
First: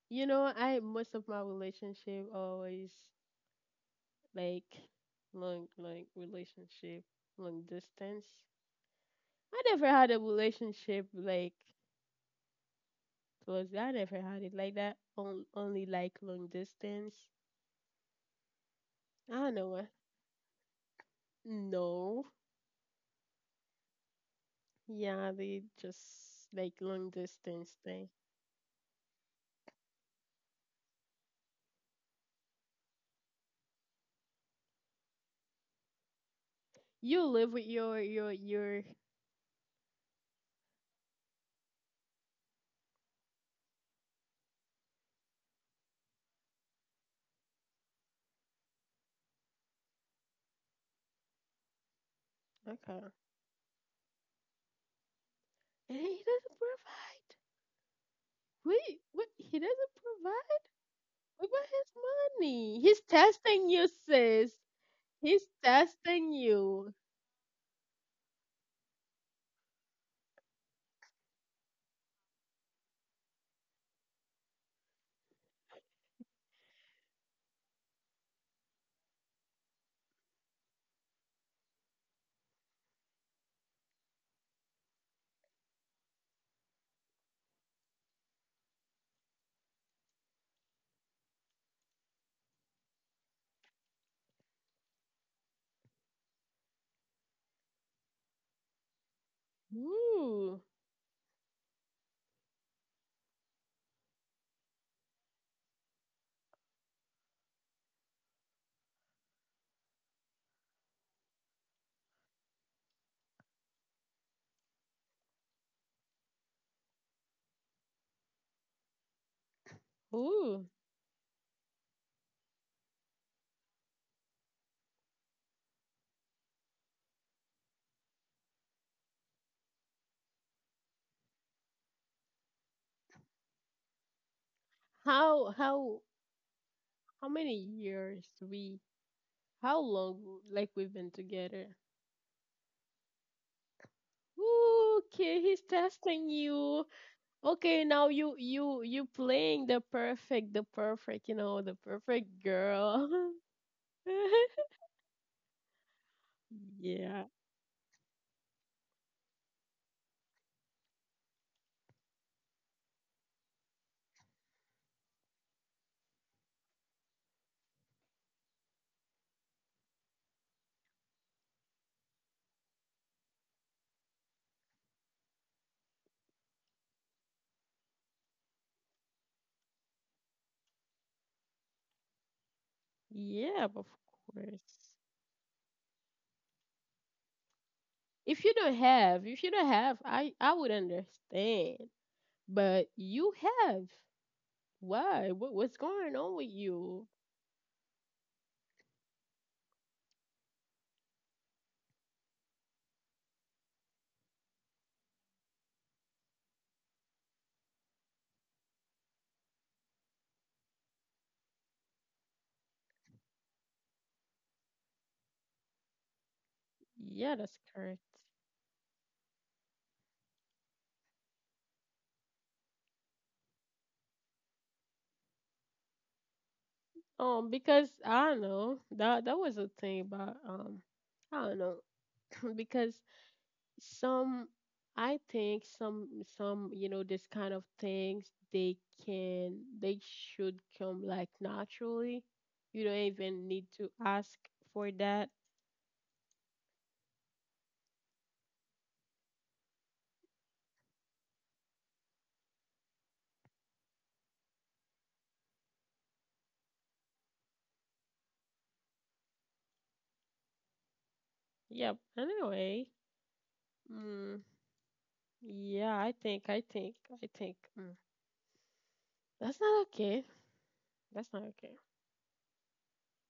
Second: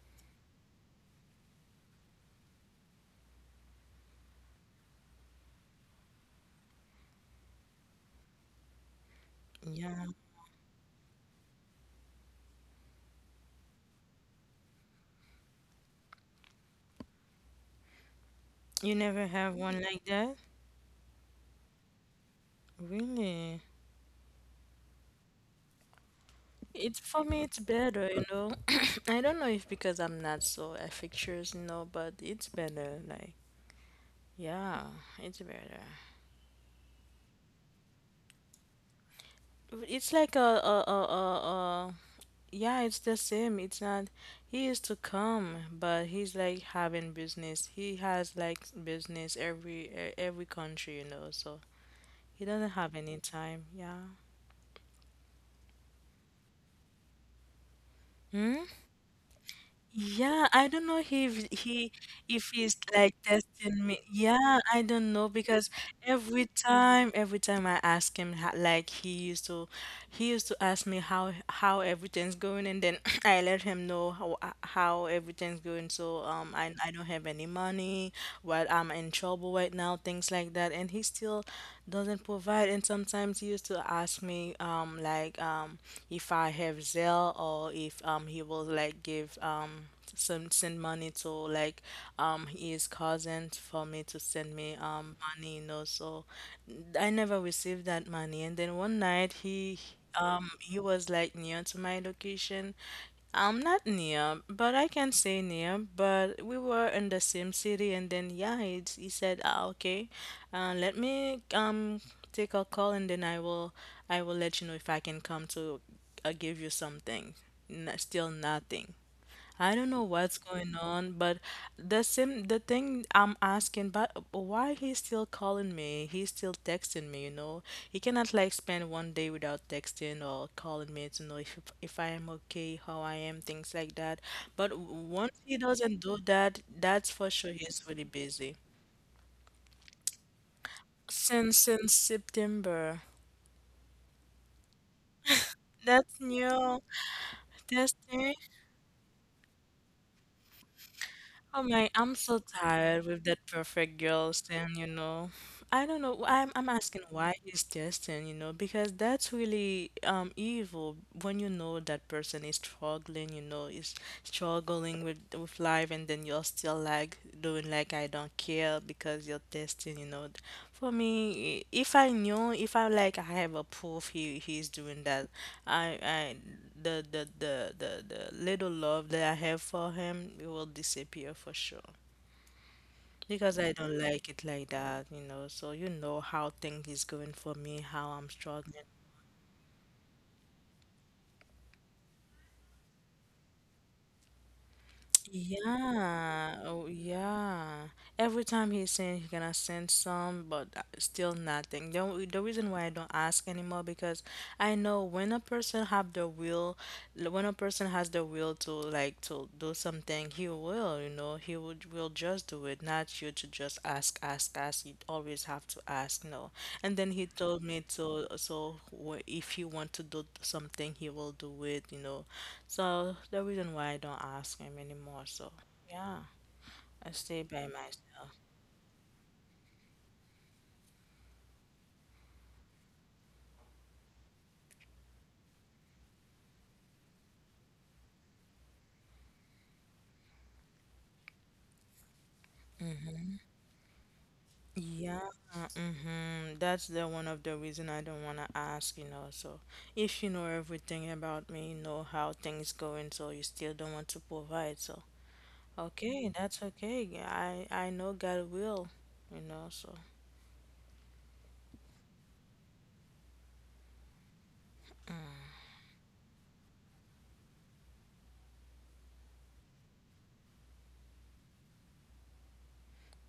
[SPEAKER 1] you know, I most of my relationship always like long like relationship, long distance. I never
[SPEAKER 2] Yeah.
[SPEAKER 1] had a relationship like close. I never had it like that. On, only like long distance.
[SPEAKER 2] You never
[SPEAKER 1] I
[SPEAKER 2] have
[SPEAKER 1] don't know
[SPEAKER 2] one
[SPEAKER 1] why.
[SPEAKER 2] like that?
[SPEAKER 1] No.
[SPEAKER 2] Really?
[SPEAKER 1] Yeah, they just like
[SPEAKER 2] It's
[SPEAKER 1] long
[SPEAKER 2] for me, it's
[SPEAKER 1] distance thing.
[SPEAKER 2] better, you know. I don't know if because I'm not so affectious, you know, but it's better. Like, yeah, it's better.
[SPEAKER 1] You live with your your
[SPEAKER 2] It's like a yeah, it's the same. It's not, he used to come, but he's like having business. He has like business every country, you know, so he doesn't have
[SPEAKER 1] okay.
[SPEAKER 2] any time. Yeah.
[SPEAKER 1] And he doesn't provide.
[SPEAKER 2] Hmm?
[SPEAKER 1] Wait, what? He doesn't
[SPEAKER 2] Yeah,
[SPEAKER 1] provide.
[SPEAKER 2] I don't know if
[SPEAKER 1] We want
[SPEAKER 2] he,
[SPEAKER 1] his
[SPEAKER 2] if he's
[SPEAKER 1] money. He's
[SPEAKER 2] like
[SPEAKER 1] testing
[SPEAKER 2] testing
[SPEAKER 1] you,
[SPEAKER 2] me.
[SPEAKER 1] sis.
[SPEAKER 2] Yeah, I don't know
[SPEAKER 1] He's
[SPEAKER 2] because
[SPEAKER 1] testing
[SPEAKER 2] every
[SPEAKER 1] you.
[SPEAKER 2] time every time I ask him like he used to, he used to ask me how everything's going, and then I let him know how everything's going. So I don't have any money. Well, I'm in trouble right now, things like that. And he still doesn't provide. And sometimes he used to ask me if I have Zelle, or if he will like give some send money to like his cousins for me to send me money, you know, so I never received that money. And then one night
[SPEAKER 1] Ooh,
[SPEAKER 2] he was like near to my location. I'm not near, but I can say near. But we were in the same city, and then yeah, he said, ah, okay, let me take a call, and then I will let you know if I can come to give you something. Still nothing. I don't know what's
[SPEAKER 1] ooh.
[SPEAKER 2] going on, but the thing I'm asking, but why he's still calling me? He's still texting me, you know. He cannot like spend one day without texting or calling me to know if I am okay, how I am, things like that. But once
[SPEAKER 1] How
[SPEAKER 2] he doesn't
[SPEAKER 1] how
[SPEAKER 2] do that, that's
[SPEAKER 1] how
[SPEAKER 2] for sure
[SPEAKER 1] many
[SPEAKER 2] he's really
[SPEAKER 1] years
[SPEAKER 2] busy.
[SPEAKER 1] we? How long like we've been
[SPEAKER 2] Since
[SPEAKER 1] together?
[SPEAKER 2] since September.
[SPEAKER 1] Ooh, okay, he's
[SPEAKER 2] That's
[SPEAKER 1] testing
[SPEAKER 2] new.
[SPEAKER 1] you. Okay,
[SPEAKER 2] That's
[SPEAKER 1] now
[SPEAKER 2] new.
[SPEAKER 1] you playing the perfect, you
[SPEAKER 2] Oh
[SPEAKER 1] know, the
[SPEAKER 2] my, I'm so
[SPEAKER 1] perfect
[SPEAKER 2] tired
[SPEAKER 1] girl.
[SPEAKER 2] with that perfect girl thing, you know. I don't know. I'm I'm asking
[SPEAKER 1] Yeah,
[SPEAKER 2] why he's testing, you know, because that's really evil when you know that person is struggling, you know, is struggling with life and then you're still like doing like I don't care because you're testing, you know. For me, if I knew, if I like I have a proof he he's doing that, I the little love that I have for him, it will disappear for sure because I
[SPEAKER 1] yeah,
[SPEAKER 2] don't
[SPEAKER 1] of
[SPEAKER 2] like it like that,
[SPEAKER 1] course.
[SPEAKER 2] you know. So you know how things is going for me, how I'm
[SPEAKER 1] If you
[SPEAKER 2] struggling.
[SPEAKER 1] don't have, if you don't have, I would understand. But you have. Why? What's going on
[SPEAKER 2] Yeah,
[SPEAKER 1] with
[SPEAKER 2] oh
[SPEAKER 1] you?
[SPEAKER 2] yeah. Every time he's saying he's gonna send some, but still nothing. The reason why I don't ask anymore because I know when a person have the will, when a person has the will to like to do something, he will. Will, you know, he would will just do it, not you to just ask. You always have to ask, no. And then he
[SPEAKER 1] Yeah,
[SPEAKER 2] told
[SPEAKER 1] that's
[SPEAKER 2] me
[SPEAKER 1] correct.
[SPEAKER 2] to, so if you want to do something, he will do it, you know. So the reason why I don't ask him anymore, so yeah, I stay by
[SPEAKER 1] Because I
[SPEAKER 2] myself.
[SPEAKER 1] don't know that that was a thing about I don't know because some I think some you know this kind of things they can they should come like naturally. You don't even need to ask for
[SPEAKER 2] Yeah,
[SPEAKER 1] that.
[SPEAKER 2] mm-hmm. That's the one of the reason I don't want to ask, you know. So if you know everything about me, you know how things going, so you still don't want to provide, so okay, that's okay. I know God will, you know, so
[SPEAKER 1] Yep. Anyway. Mm. Yeah, I think, I think. Mm, that's not okay. That's not okay.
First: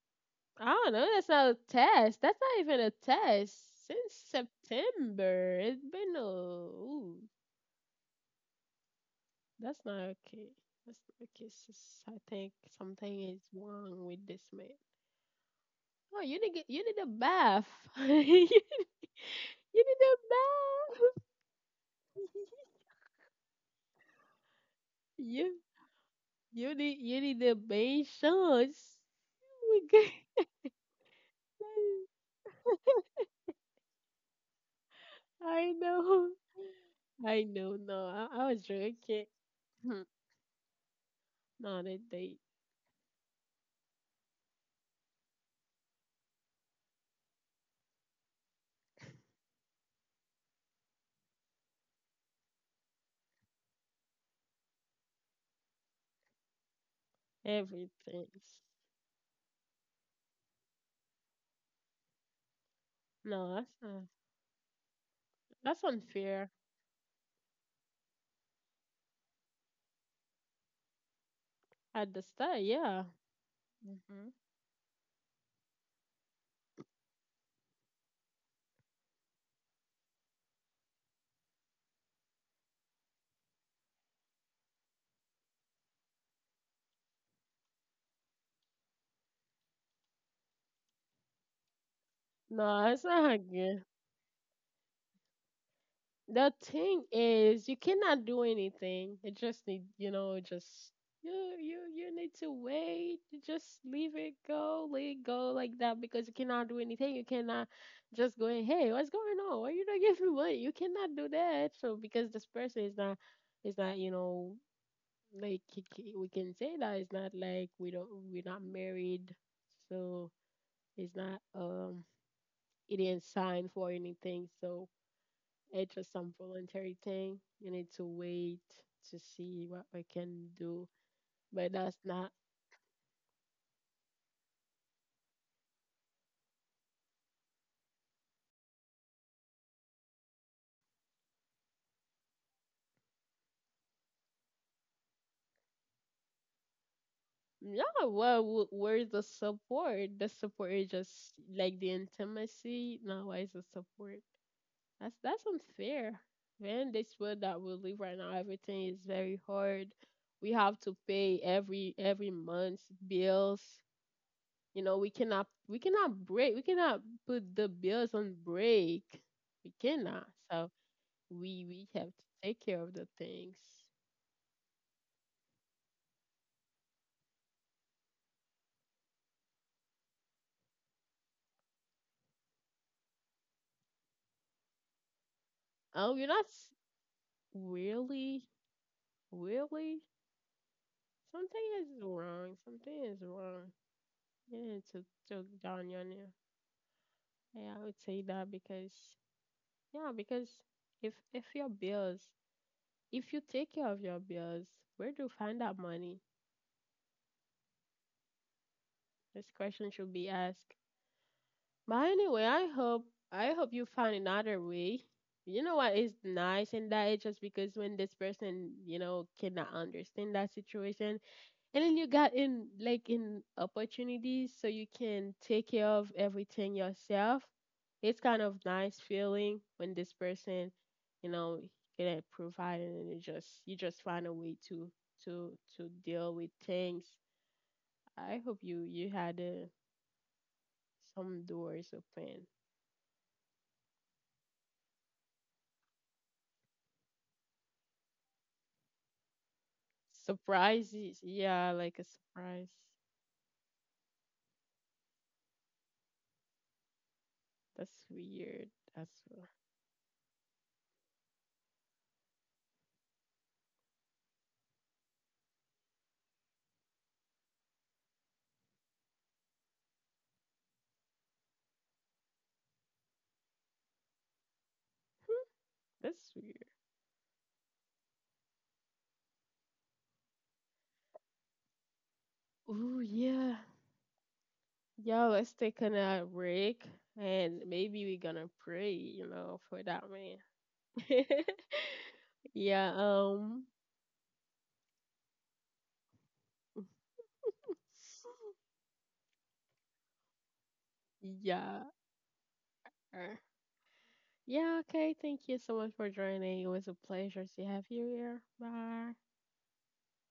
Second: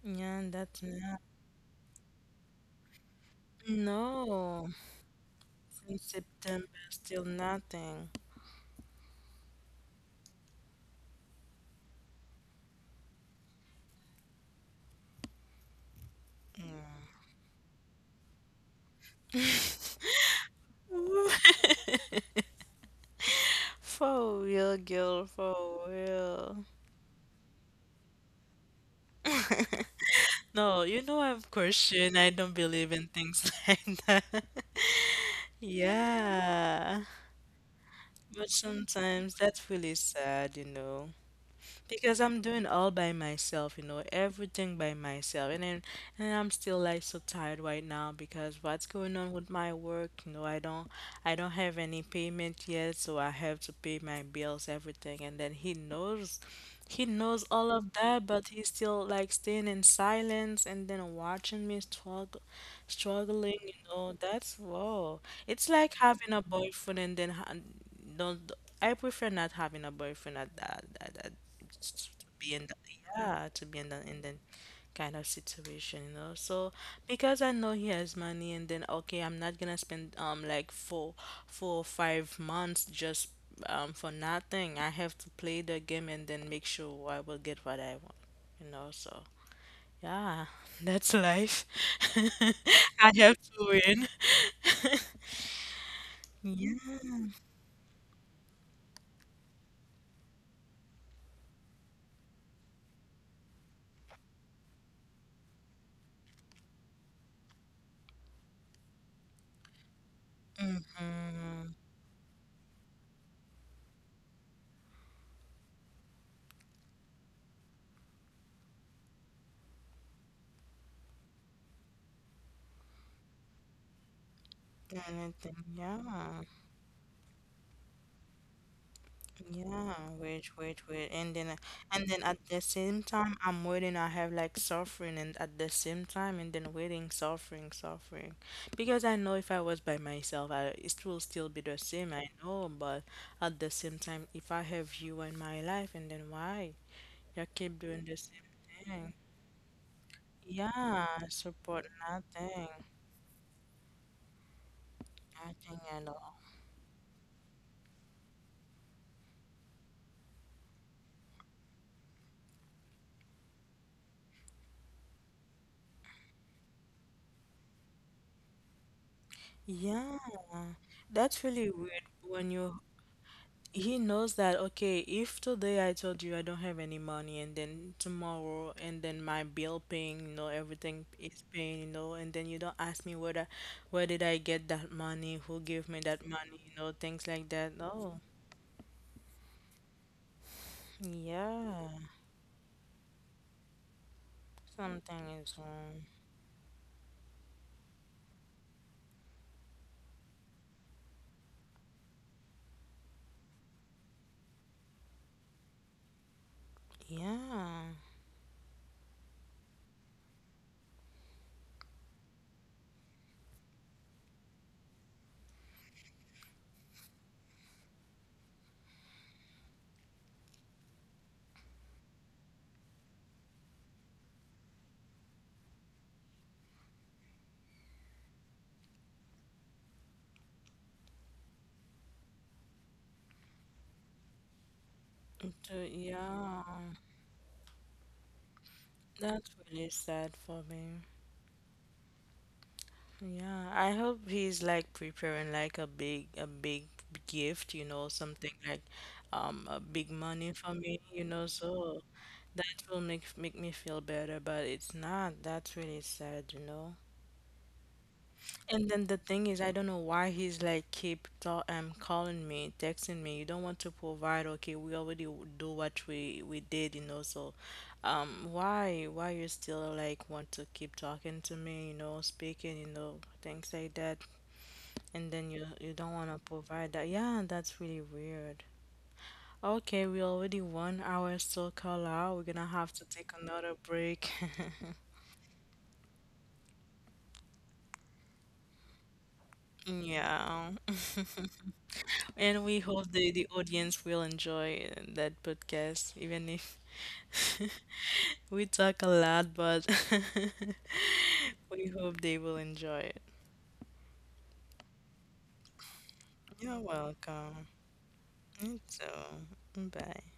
[SPEAKER 2] yeah,
[SPEAKER 1] I
[SPEAKER 2] that's
[SPEAKER 1] don't know.
[SPEAKER 2] not
[SPEAKER 1] That's not a test. That's not even a test. Since
[SPEAKER 2] no
[SPEAKER 1] September, it's
[SPEAKER 2] since
[SPEAKER 1] been a.
[SPEAKER 2] September
[SPEAKER 1] Ooh,
[SPEAKER 2] still nothing.
[SPEAKER 1] that's not okay. That's not okay, sis. I think something is wrong with this man. Oh, you need get, you need a bath. You need a bath.
[SPEAKER 2] Ooh. For real, girl,
[SPEAKER 1] you
[SPEAKER 2] for real.
[SPEAKER 1] you need a bath. Shots. Oh my God.
[SPEAKER 2] No, you know I'm Christian. I don't believe in things like that.
[SPEAKER 1] I know.
[SPEAKER 2] Yeah.
[SPEAKER 1] I know, no, I
[SPEAKER 2] But
[SPEAKER 1] was joking.
[SPEAKER 2] sometimes that's really
[SPEAKER 1] Hmm.
[SPEAKER 2] sad, you know.
[SPEAKER 1] No,
[SPEAKER 2] Because
[SPEAKER 1] they
[SPEAKER 2] I'm doing all by myself, you know, everything by myself. And then and I'm still like so tired right now because what's going on with my work, you know, I don't have any payment yet, so I have to pay my bills, everything. And then he knows, he knows all of that,
[SPEAKER 1] everything.
[SPEAKER 2] but he's still like staying in silence and then watching me struggle,
[SPEAKER 1] No,
[SPEAKER 2] struggling,
[SPEAKER 1] that's
[SPEAKER 2] you
[SPEAKER 1] not,
[SPEAKER 2] know, that's whoa. It's
[SPEAKER 1] that's
[SPEAKER 2] like having a
[SPEAKER 1] unfair
[SPEAKER 2] boyfriend and then don't, I prefer not having a boyfriend at to
[SPEAKER 1] at the
[SPEAKER 2] be
[SPEAKER 1] start.
[SPEAKER 2] in the,
[SPEAKER 1] Yeah,
[SPEAKER 2] yeah to be in the in
[SPEAKER 1] hmm,
[SPEAKER 2] that kind of situation, you know, so because I know he has money and then okay I'm not gonna spend like 4 or 5 months just for nothing, I have to play the game and then make sure I will get what I want, you know, so yeah that's life
[SPEAKER 1] no, it's
[SPEAKER 2] I
[SPEAKER 1] not
[SPEAKER 2] have to
[SPEAKER 1] good.
[SPEAKER 2] win
[SPEAKER 1] The
[SPEAKER 2] yeah
[SPEAKER 1] thing is, you cannot do anything. It just need, you know, just you need to wait. You just leave it go, let it go like that because you cannot do anything. You cannot just go, hey, what's going on? Why you not giving me money? You cannot do that.
[SPEAKER 2] mm-hmm.
[SPEAKER 1] So because this person is not, you know, like we can say that it's not like we're not married, so it's not it didn't sign for anything, so
[SPEAKER 2] Anything
[SPEAKER 1] it's just some
[SPEAKER 2] yeah.
[SPEAKER 1] voluntary thing. You need to wait to see what
[SPEAKER 2] Yeah,
[SPEAKER 1] we can do,
[SPEAKER 2] wait,
[SPEAKER 1] but that's
[SPEAKER 2] and then
[SPEAKER 1] not
[SPEAKER 2] at the same time, I'm waiting. I have like suffering, and at the same time, and then waiting, suffering, because I know if I was by myself, I it will still be the same. I know, but at the same time, if I have you in my life, and then why you keep
[SPEAKER 1] no.
[SPEAKER 2] doing the
[SPEAKER 1] Well,
[SPEAKER 2] same
[SPEAKER 1] where's
[SPEAKER 2] thing?
[SPEAKER 1] the support? The support is
[SPEAKER 2] Yeah,
[SPEAKER 1] just like
[SPEAKER 2] support
[SPEAKER 1] the
[SPEAKER 2] nothing,
[SPEAKER 1] intimacy now. Why is the support? That's
[SPEAKER 2] nothing at
[SPEAKER 1] unfair.
[SPEAKER 2] all.
[SPEAKER 1] Man, this world that we live right now, everything is very hard. We have to pay every month's bills. You know, we cannot put the bills on break. We
[SPEAKER 2] Yeah,
[SPEAKER 1] cannot. So
[SPEAKER 2] that's
[SPEAKER 1] we
[SPEAKER 2] really weird
[SPEAKER 1] have to
[SPEAKER 2] when
[SPEAKER 1] take
[SPEAKER 2] you
[SPEAKER 1] care of the things.
[SPEAKER 2] he knows that okay if today I told you I don't have any money and then tomorrow and then my bill paying, you know, everything is paying, you know, and then you don't ask me whether where did I get that money who gave me
[SPEAKER 1] Oh,
[SPEAKER 2] that
[SPEAKER 1] you're
[SPEAKER 2] money
[SPEAKER 1] not
[SPEAKER 2] you know things like that oh
[SPEAKER 1] really, really? Something
[SPEAKER 2] yeah
[SPEAKER 1] is wrong. Something is wrong. You need to
[SPEAKER 2] something
[SPEAKER 1] talk
[SPEAKER 2] is
[SPEAKER 1] down
[SPEAKER 2] wrong
[SPEAKER 1] your name. Yeah, I would say that because yeah, because if your bills, if you take care of your bills, where do you find that money?
[SPEAKER 2] yeah.
[SPEAKER 1] This question should be asked. But anyway, I hope you find another way. You know what is nice in that is just because when this person, you know, cannot understand that situation, and then you got in like in opportunities so you can take care of everything yourself. It's kind of nice feeling when this person, you know, can provide and then you just find a way
[SPEAKER 2] It,
[SPEAKER 1] to deal with
[SPEAKER 2] yeah,
[SPEAKER 1] things. I hope you you had
[SPEAKER 2] that's really sad for me.
[SPEAKER 1] some doors open.
[SPEAKER 2] Yeah, I hope he's like preparing like a big gift, you know, something like a big money for me, you
[SPEAKER 1] Surprises,
[SPEAKER 2] know,
[SPEAKER 1] yeah,
[SPEAKER 2] so
[SPEAKER 1] like a surprise.
[SPEAKER 2] that will make make me feel better, but it's not. That's really sad, you know.
[SPEAKER 1] That's weird.
[SPEAKER 2] And then the
[SPEAKER 1] That's
[SPEAKER 2] thing is, I don't know why he's like keep calling me, texting me. You don't want to provide, okay? We already do what we did, you know. So, why you still like want to keep talking to me, you know, speaking, you know, things like that and then you don't want
[SPEAKER 1] that's
[SPEAKER 2] to
[SPEAKER 1] weird.
[SPEAKER 2] provide that. Yeah, that's really weird. Okay, we already 1 hour still call out. We're gonna have to
[SPEAKER 1] Oh
[SPEAKER 2] take
[SPEAKER 1] yeah.
[SPEAKER 2] another break.
[SPEAKER 1] Yeah, let's take a break and maybe we're gonna pray, you know, for that man.
[SPEAKER 2] Yeah. And we
[SPEAKER 1] Yeah,
[SPEAKER 2] hope the audience will enjoy that podcast, even if we talk a lot, but we
[SPEAKER 1] yeah.
[SPEAKER 2] hope they will enjoy it.
[SPEAKER 1] Yeah, okay, thank you so much for joining. It
[SPEAKER 2] You're
[SPEAKER 1] was a pleasure
[SPEAKER 2] welcome.
[SPEAKER 1] to have you here.
[SPEAKER 2] Me
[SPEAKER 1] Bye.
[SPEAKER 2] too. Bye.